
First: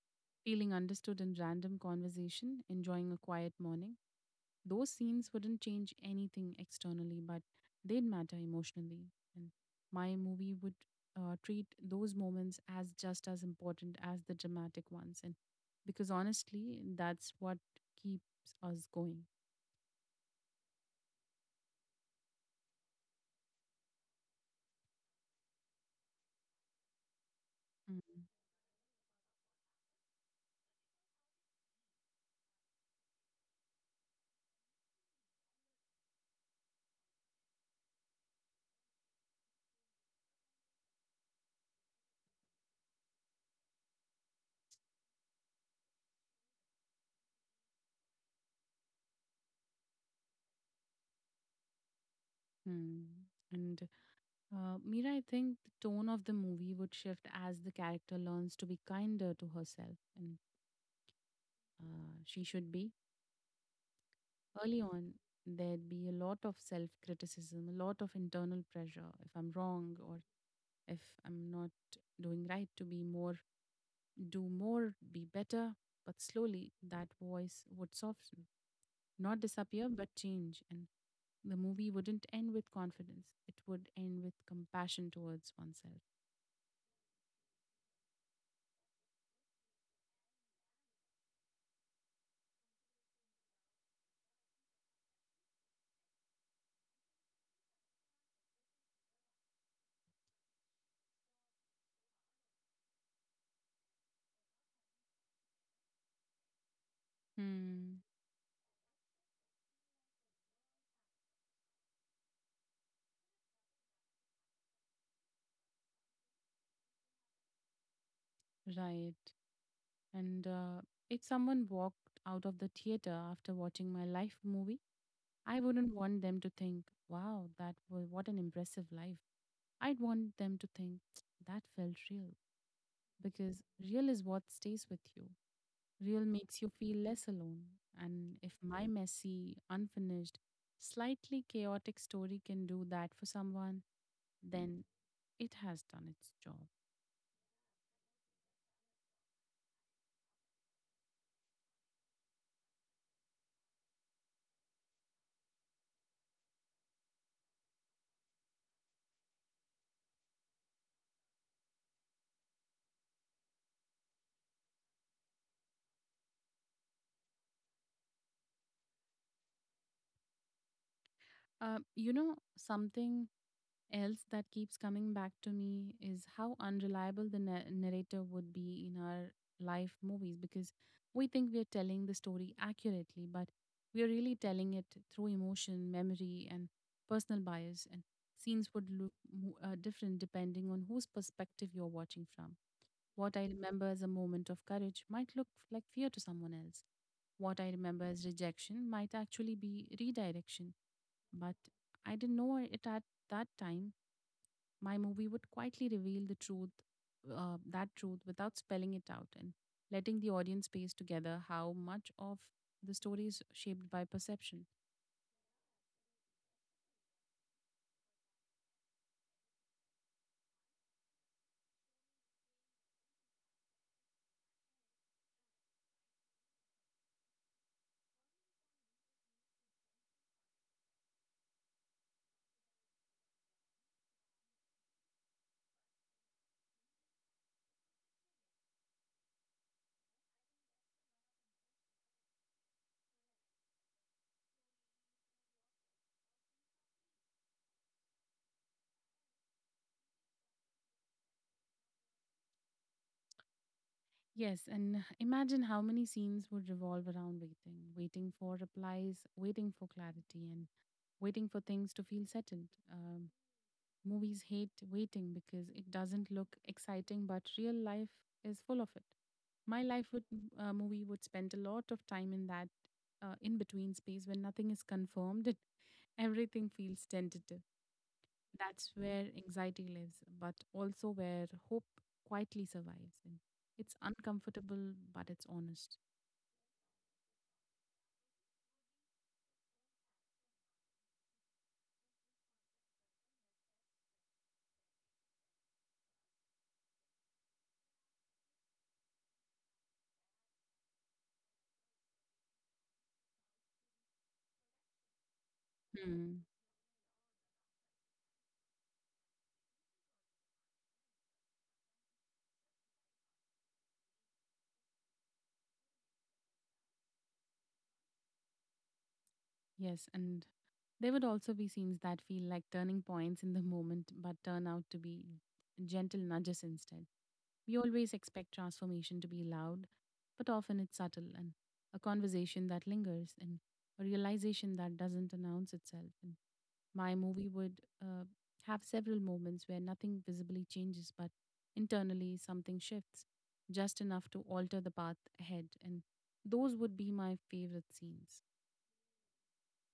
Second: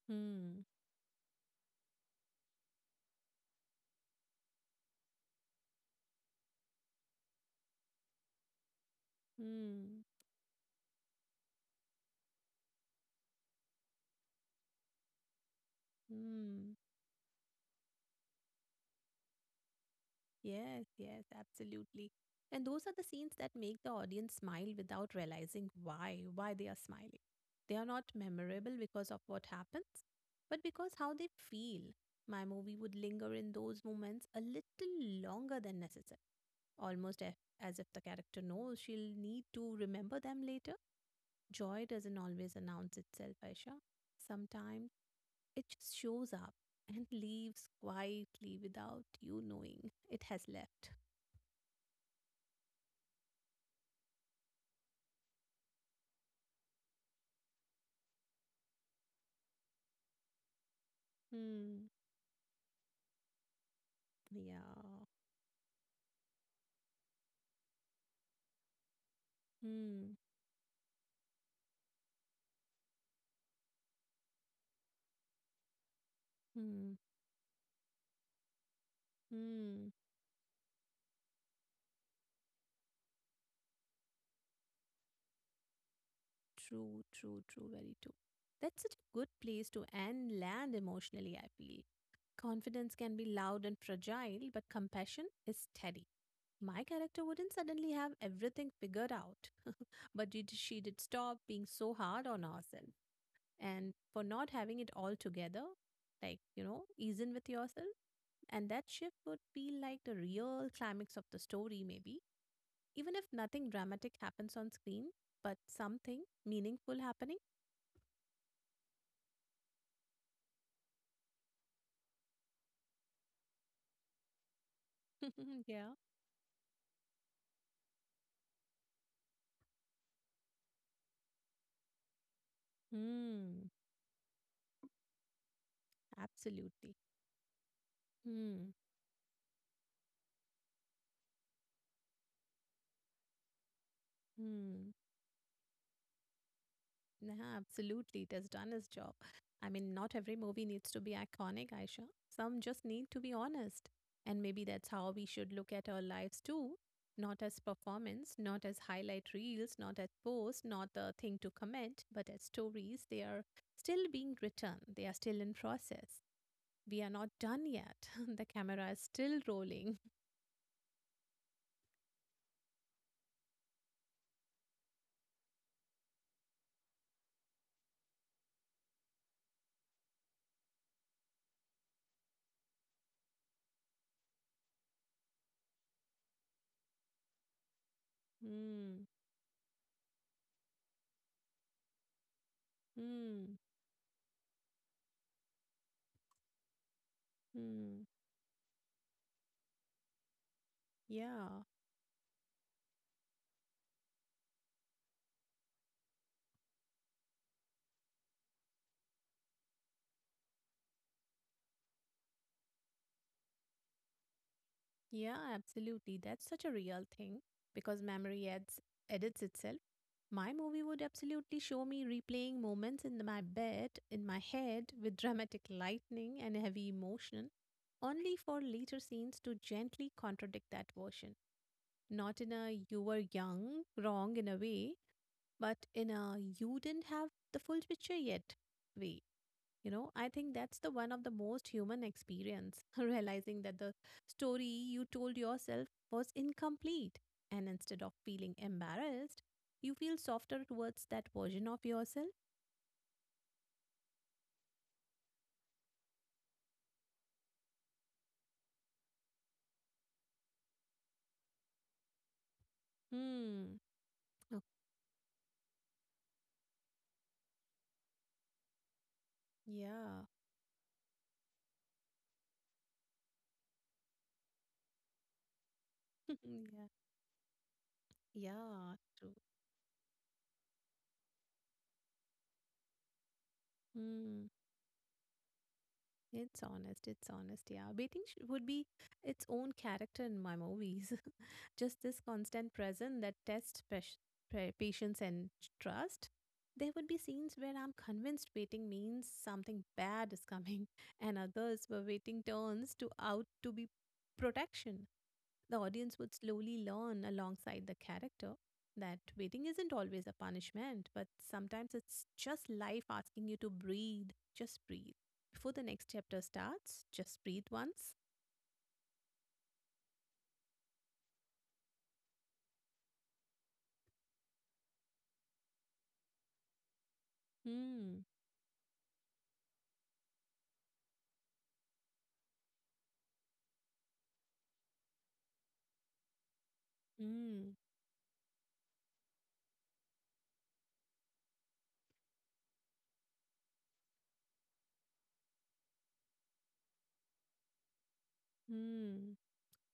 Speaker 2: Hmm.
Speaker 1: feeling understood in random conversation, enjoying a quiet morning. Those scenes wouldn't change anything externally, but they'd matter emotionally. And
Speaker 2: Hmm.
Speaker 1: my movie would treat those moments as just as important as the dramatic ones, and because
Speaker 2: Hmm.
Speaker 1: honestly, that's what keeps us going.
Speaker 2: Yes, yes, absolutely. And those are the scenes that make the audience smile without realizing why they are smiling. They are not
Speaker 1: Mm.
Speaker 2: memorable because of what happens, but because how they feel. My movie would linger in those moments a little longer than necessary. almost a- as if the character knows she'll need to remember them later. Joy doesn't always announce itself, Aisha. Sometimes it just shows up and leaves quietly without you knowing it has left.
Speaker 1: Hmm. And Mira, I think the tone of the movie would shift as the character learns to be kinder to herself, and
Speaker 2: Hmm.
Speaker 1: she should be. Early
Speaker 2: Yeah.
Speaker 1: on, there'd be a lot of self criticism, a lot of internal pressure. If I'm wrong,
Speaker 2: Hmm.
Speaker 1: or if I'm not doing right, to be more, do more, be better. But slowly,
Speaker 2: Hmm.
Speaker 1: that voice would soften, not
Speaker 2: Hmm.
Speaker 1: disappear, but change. And the movie wouldn't end with confidence, it would end with compassion towards oneself.
Speaker 2: True, true, true. Very true. That's such a good place to end land emotionally, I feel. Confidence can be loud and fragile, but compassion is steady. My character wouldn't suddenly have everything figured out, but she did stop being so hard on herself and for not having it all together, like, you know, ease in with yourself.
Speaker 1: Hmm.
Speaker 2: And that shift would feel like the real climax of the story, maybe, even if nothing dramatic happens on screen, but something meaningful happening.
Speaker 1: Right. And if someone walked out of the theater after watching my life movie, I
Speaker 2: Yeah.
Speaker 1: wouldn't want them to think, wow, that was what an impressive life. I'd want them to think that felt real, because
Speaker 2: Hmm.
Speaker 1: real is what stays with you. Real makes you
Speaker 2: Absolutely.
Speaker 1: feel less alone. And if
Speaker 2: Hmm.
Speaker 1: my messy, unfinished, slightly chaotic story can do that for someone, then
Speaker 2: Hmm.
Speaker 1: it has done its job.
Speaker 2: Yeah, absolutely. It has done its job. I mean, not every movie needs to be iconic, Aisha. Some just need to be honest. And maybe that's how we should look at our lives too. Not as performance, not as highlight reels, not as posts, not the thing to comment, but as stories. They are still being written, they are still in process. We are not done yet. The camera is still rolling.
Speaker 1: You know, something else that keeps coming back to me is how unreliable the narrator would be in our life movies, because we think we are telling the story accurately, but we are really telling it through emotion, memory, and personal bias. And scenes would
Speaker 2: Hmm,
Speaker 1: look different depending on whose perspective you're watching from. What I
Speaker 2: hmm,
Speaker 1: remember as a moment of courage might look like fear to someone else. What I
Speaker 2: hmm.
Speaker 1: remember as rejection might actually be redirection, but
Speaker 2: Yeah.
Speaker 1: I didn't know it at that time. My movie would quietly reveal the truth, that truth, without spelling it out, and letting the audience piece together how much of the story is shaped by perception.
Speaker 2: Yeah, absolutely. That's such a real thing because memory adds, edits itself. My movie would absolutely show me replaying moments in my bed, in my head, with dramatic lightning and heavy emotion, only for later scenes to gently contradict that version. Not in a you were young, wrong in a way, but in a you didn't have the full picture yet way. You know, I think that's the one of the most human experience. Realizing that the story you told yourself was incomplete, and instead of feeling embarrassed, you feel softer towards that version of yourself.
Speaker 1: Yes, and imagine how many scenes would revolve around waiting, waiting for replies, waiting for clarity, and waiting for things to feel settled.
Speaker 2: Hmm.
Speaker 1: Movies
Speaker 2: Oh,
Speaker 1: hate waiting because it doesn't look exciting, but real life is full of it. My life
Speaker 2: yeah.
Speaker 1: would, movie would spend a lot of time in that, in between space when nothing is confirmed and everything
Speaker 2: Yeah,
Speaker 1: feels tentative. That's
Speaker 2: yeah,
Speaker 1: where
Speaker 2: true.
Speaker 1: anxiety lives, but also where hope quietly survives. And it's
Speaker 2: Hmm.
Speaker 1: uncomfortable, but it's honest.
Speaker 2: It's honest. It's honest. Yeah. Would be its own character in my movies. Just this constant present that tests patience and trust. There would be scenes where I'm convinced waiting means something bad is coming, and others were waiting turns to out to be protection. The audience would
Speaker 1: Hmm.
Speaker 2: slowly learn alongside the character that waiting isn't always a punishment, but sometimes it's just life asking you to breathe. Just breathe. Before the next chapter starts, just breathe once.
Speaker 1: Yes, and there would also be scenes that feel like turning points in the moment but turn out to be gentle nudges instead. We always
Speaker 2: Hmm,
Speaker 1: expect transformation to be loud, but often it's subtle, and a conversation that lingers, and a realization that doesn't announce itself. And my movie
Speaker 2: hmm,
Speaker 1: would have several moments where nothing visibly changes, but internally something shifts just enough to alter the path ahead. And those would be my favorite scenes.
Speaker 2: hmm.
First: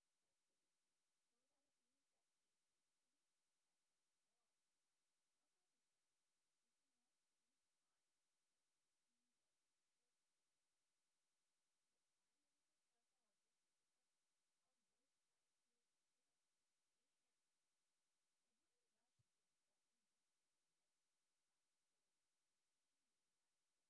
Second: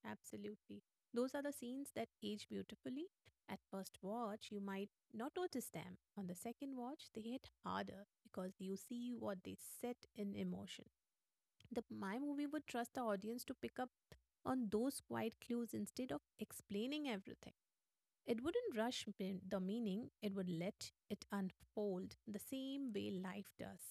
Speaker 2: Absolutely. Those are the scenes that age beautifully. At first watch, you might not notice them. On the second watch, they hit harder because you see what they set in emotion. The My movie would trust the audience to pick up on those quiet clues instead of explaining everything. It wouldn't the meaning, it would let it unfold the same way life does.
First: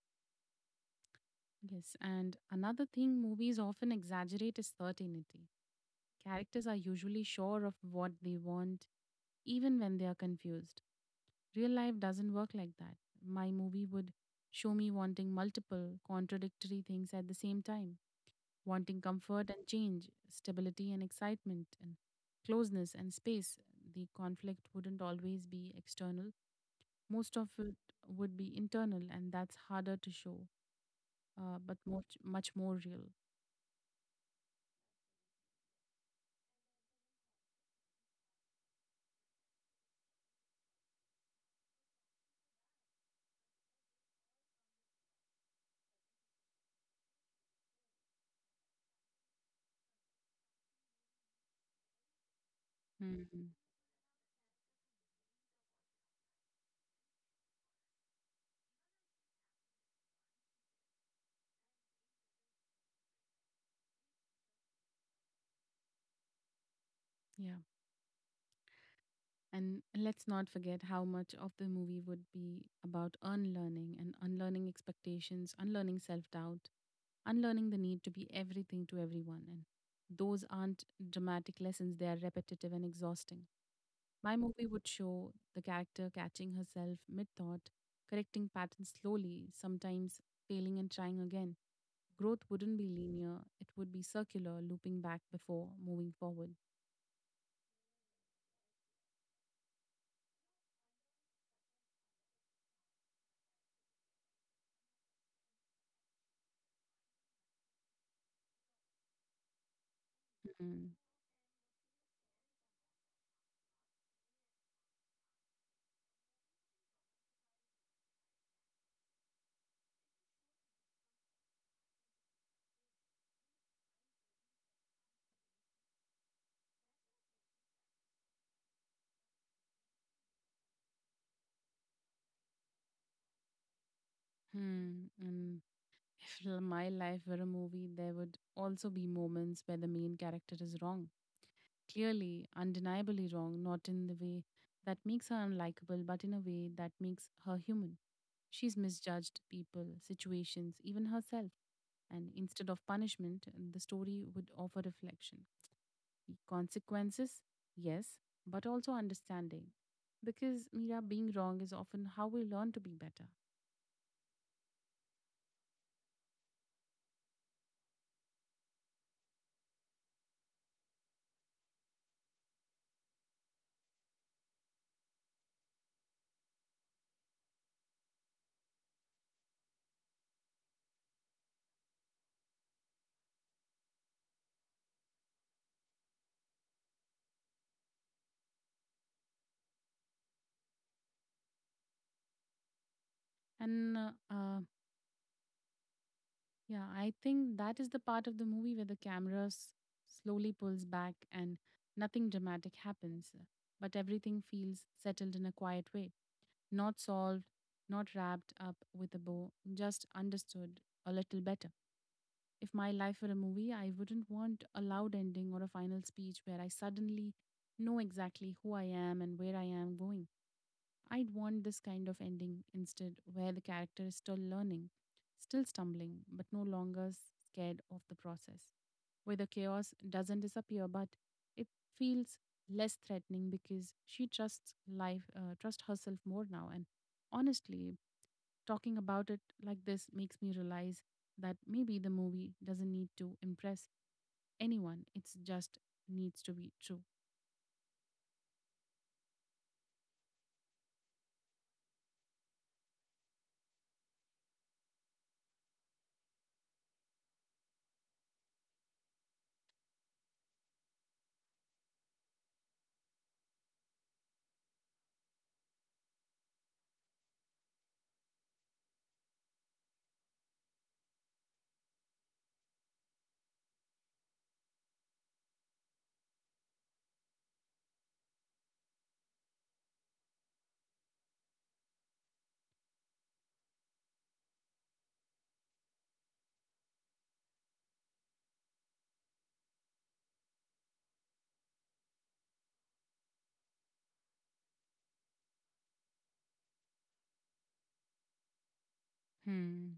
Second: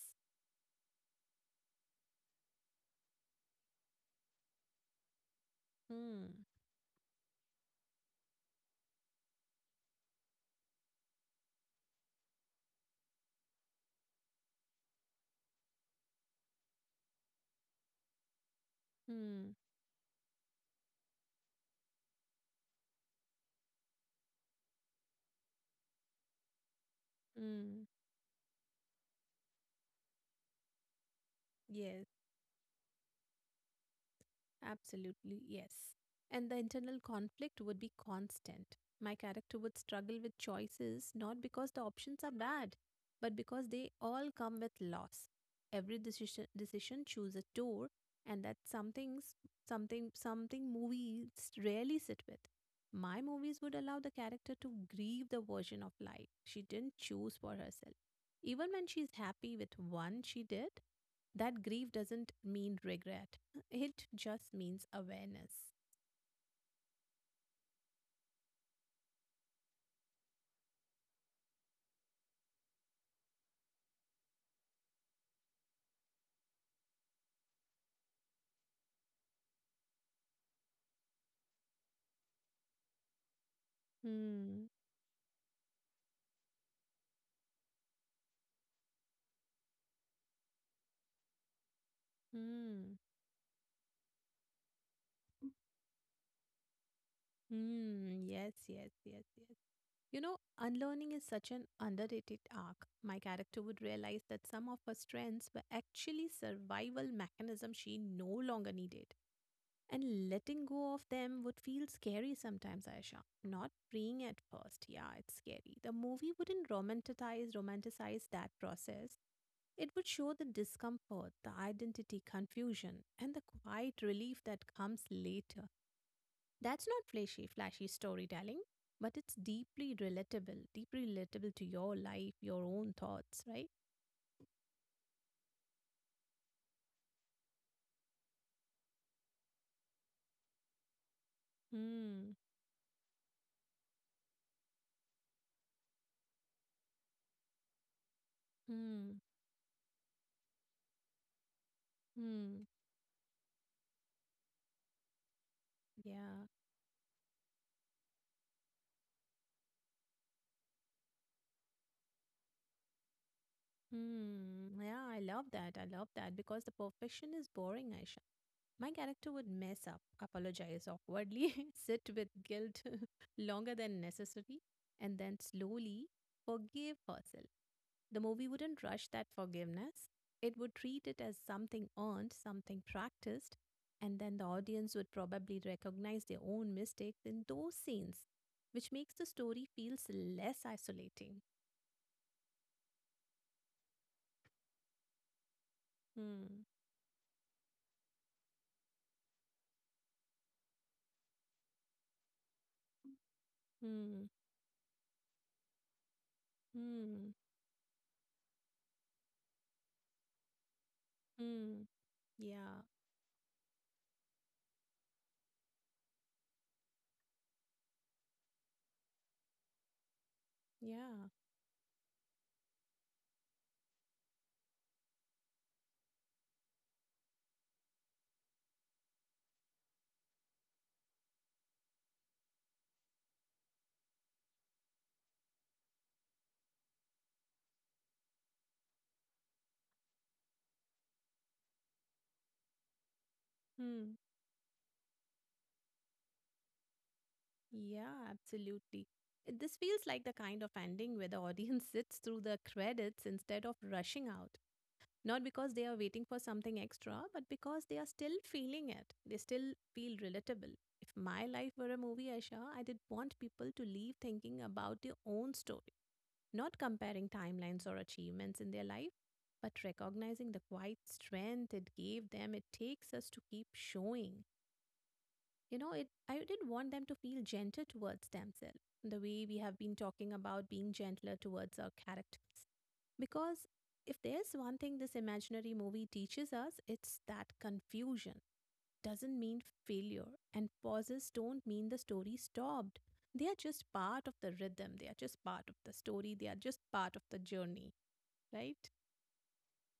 Speaker 1: Yes, and another thing movies often exaggerate is certainty.
Speaker 2: Hmm.
Speaker 1: Characters are usually sure of what they want, even when they are confused. Real life doesn't work like that. My movie would show me wanting multiple, contradictory things at the same time, wanting comfort
Speaker 2: Hmm.
Speaker 1: and change, stability and excitement, and closeness and space. The conflict wouldn't always be external, most of it
Speaker 2: Hmm.
Speaker 1: would be internal, and that's harder to show, but
Speaker 2: Yes.
Speaker 1: much, much more real.
Speaker 2: Absolutely, yes. And the internal conflict would be constant. My character would struggle with choices not because the options are bad, but because they all come with loss. Every decision choose a tour, and that's something movies rarely sit with. My
Speaker 1: Mm,
Speaker 2: movies would allow the character to grieve the version of life she didn't choose for herself. Even when she's happy with one she did, that grief doesn't mean regret, it just means awareness.
Speaker 1: yeah. And let's not forget how much of the movie would be about unlearning, and unlearning expectations, unlearning self doubt, unlearning the need to be everything to everyone. And those aren't dramatic lessons, they are repetitive and exhausting. My movie
Speaker 2: Hmm.
Speaker 1: would show the character catching herself mid thought, correcting patterns slowly, sometimes failing and trying again. Growth wouldn't be
Speaker 2: Hmm.
Speaker 1: linear, it would be circular, looping back before moving forward.
Speaker 2: Hmm. Yes, yes, yes, yes. You know, unlearning is such an underrated arc. My character would realize that some of her strengths were actually survival mechanisms she no longer needed. And letting go of them would feel scary sometimes, Aisha. Not freeing at first. Yeah, it's scary. The movie wouldn't romanticize that process. It would show the discomfort, the identity confusion, and the quiet relief that comes later. That's not flashy storytelling, but it's deeply relatable to your life, your own thoughts, right?
Speaker 1: Mm-hmm. If my life were a movie, there would also be moments where the main character is wrong.
Speaker 2: Hmm,
Speaker 1: Clearly, undeniably wrong, not in the way that makes her unlikable, but in a way that makes her human. She's
Speaker 2: hmm,
Speaker 1: misjudged people, situations, even herself. And
Speaker 2: hmm.
Speaker 1: instead of punishment, the story would offer reflection.
Speaker 2: Yeah.
Speaker 1: Consequences, yes, but also understanding. Because, Mira, being wrong is often how we learn to be better.
Speaker 2: Hmm. Yeah, I love that. I love that because the perfection is boring, Aisha. My character would mess up, apologize awkwardly, sit with guilt longer than necessary, and then slowly forgive herself. The movie wouldn't rush that forgiveness. It would treat it as something earned, something practiced, and then the audience would probably recognize their own mistakes in those scenes, which makes the story feels less isolating.
Speaker 1: And
Speaker 2: Hmm.
Speaker 1: yeah, I think that is the part of the movie where the camera slowly pulls back and nothing dramatic happens, but
Speaker 2: Hmm.
Speaker 1: everything feels settled in a quiet way. Not
Speaker 2: Hmm.
Speaker 1: solved, not wrapped up with a bow, just understood a little better.
Speaker 2: Mm,
Speaker 1: If
Speaker 2: yeah,
Speaker 1: my life were a movie, I wouldn't want a loud ending or a final speech where I suddenly know exactly who I am and where I am going.
Speaker 2: yeah.
Speaker 1: I'd want this kind of ending instead, where the character is still learning, still stumbling, but no longer scared of the process. Where the chaos doesn't disappear, but it feels less threatening because she trusts life, trust herself more now. And honestly, talking about it like this makes me realize that maybe the movie doesn't need to impress
Speaker 2: Mm,
Speaker 1: anyone. It's just needs to be true.
Speaker 2: yeah, absolutely. This feels like the kind of ending where the audience sits through the credits instead of rushing out. Not because they are waiting for something extra, but because they are still feeling it. They still feel relatable. If my life were a movie, Aisha, I'd want people to leave thinking about their own story, not comparing timelines or achievements in their life, but recognizing the quiet strength it gave them. It takes us to keep showing. You know, it, I did want them to feel gentle towards themselves the way we have been talking about being gentler towards our characters, because if there's one thing this imaginary movie teaches us, it's that confusion doesn't mean failure, and pauses don't mean the story stopped. They are just part of the rhythm, they are just part of the story, they are just part of the journey, right?
Speaker 1: Hmm.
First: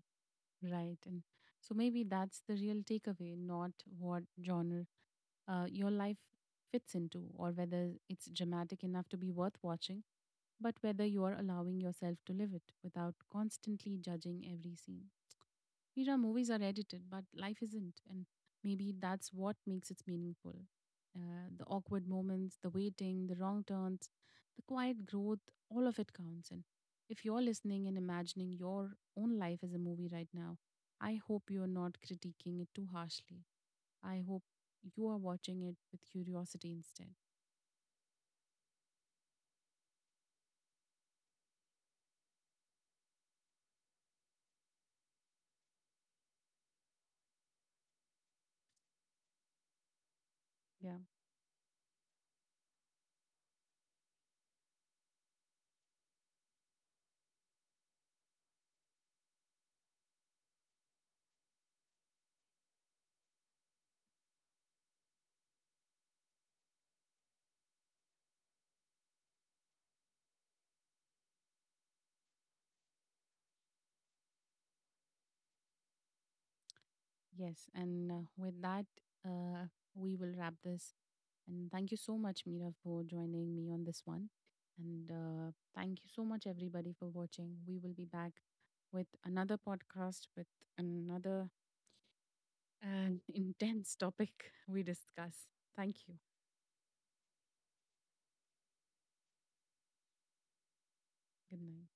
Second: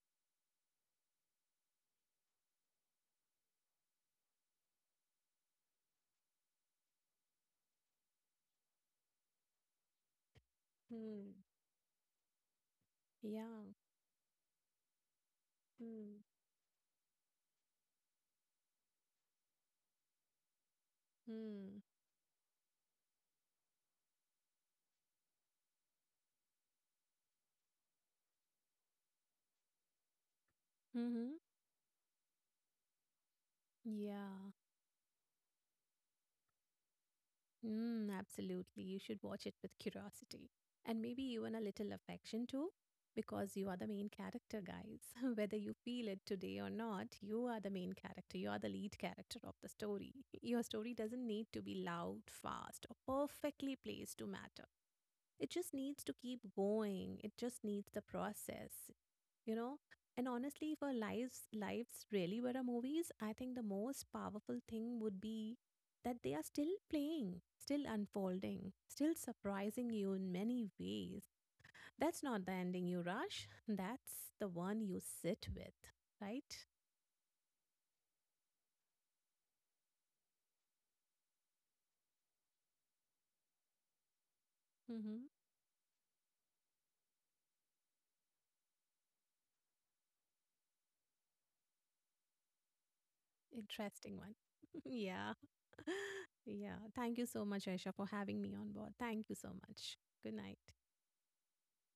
Speaker 1: Right. And so maybe that's the real takeaway, not what genre your life fits into, or whether it's dramatic enough to be worth watching, but whether you
Speaker 2: Hmm.
Speaker 1: are allowing yourself to live it without
Speaker 2: Yeah.
Speaker 1: constantly judging every scene. Mira,
Speaker 2: Hmm.
Speaker 1: movies are edited, but life isn't. And maybe that's what makes it meaningful. The
Speaker 2: Mm.
Speaker 1: awkward moments, the waiting, the wrong turns, the quiet growth, all of it counts. And if you're listening and imagining your own life as a movie right now, I
Speaker 2: Mm-hmm.
Speaker 1: hope you're not critiquing it too harshly. I hope
Speaker 2: Yeah.
Speaker 1: you are watching it with curiosity instead.
Speaker 2: Mm, absolutely. You should watch it with curiosity and maybe even a little affection too, because you are the main character, guys. Whether you feel it today or not, you are the main character. You are the lead character of the story. Your story
Speaker 1: Yeah.
Speaker 2: doesn't need to be loud, fast, or perfectly placed to matter. It just needs to keep going. It just needs the process, you know? And honestly, if our lives really were a movies, I think the most powerful thing would be that they are still playing, still unfolding, still surprising you in many ways. That's not the ending you rush. That's the one you sit with, right?
Speaker 1: Yes, and with that, uh, we will wrap this. And thank you so much, Mira, for joining me on this one. And
Speaker 2: Mm-hmm.
Speaker 1: thank you so much, everybody, for watching. We will be back with another podcast with another intense
Speaker 2: Interesting one.
Speaker 1: topic we
Speaker 2: Yeah.
Speaker 1: discuss. Thank you.
Speaker 2: Yeah. Thank you so much, Aisha, for having me on board. Thank you so much. Good night.
Speaker 1: Good night.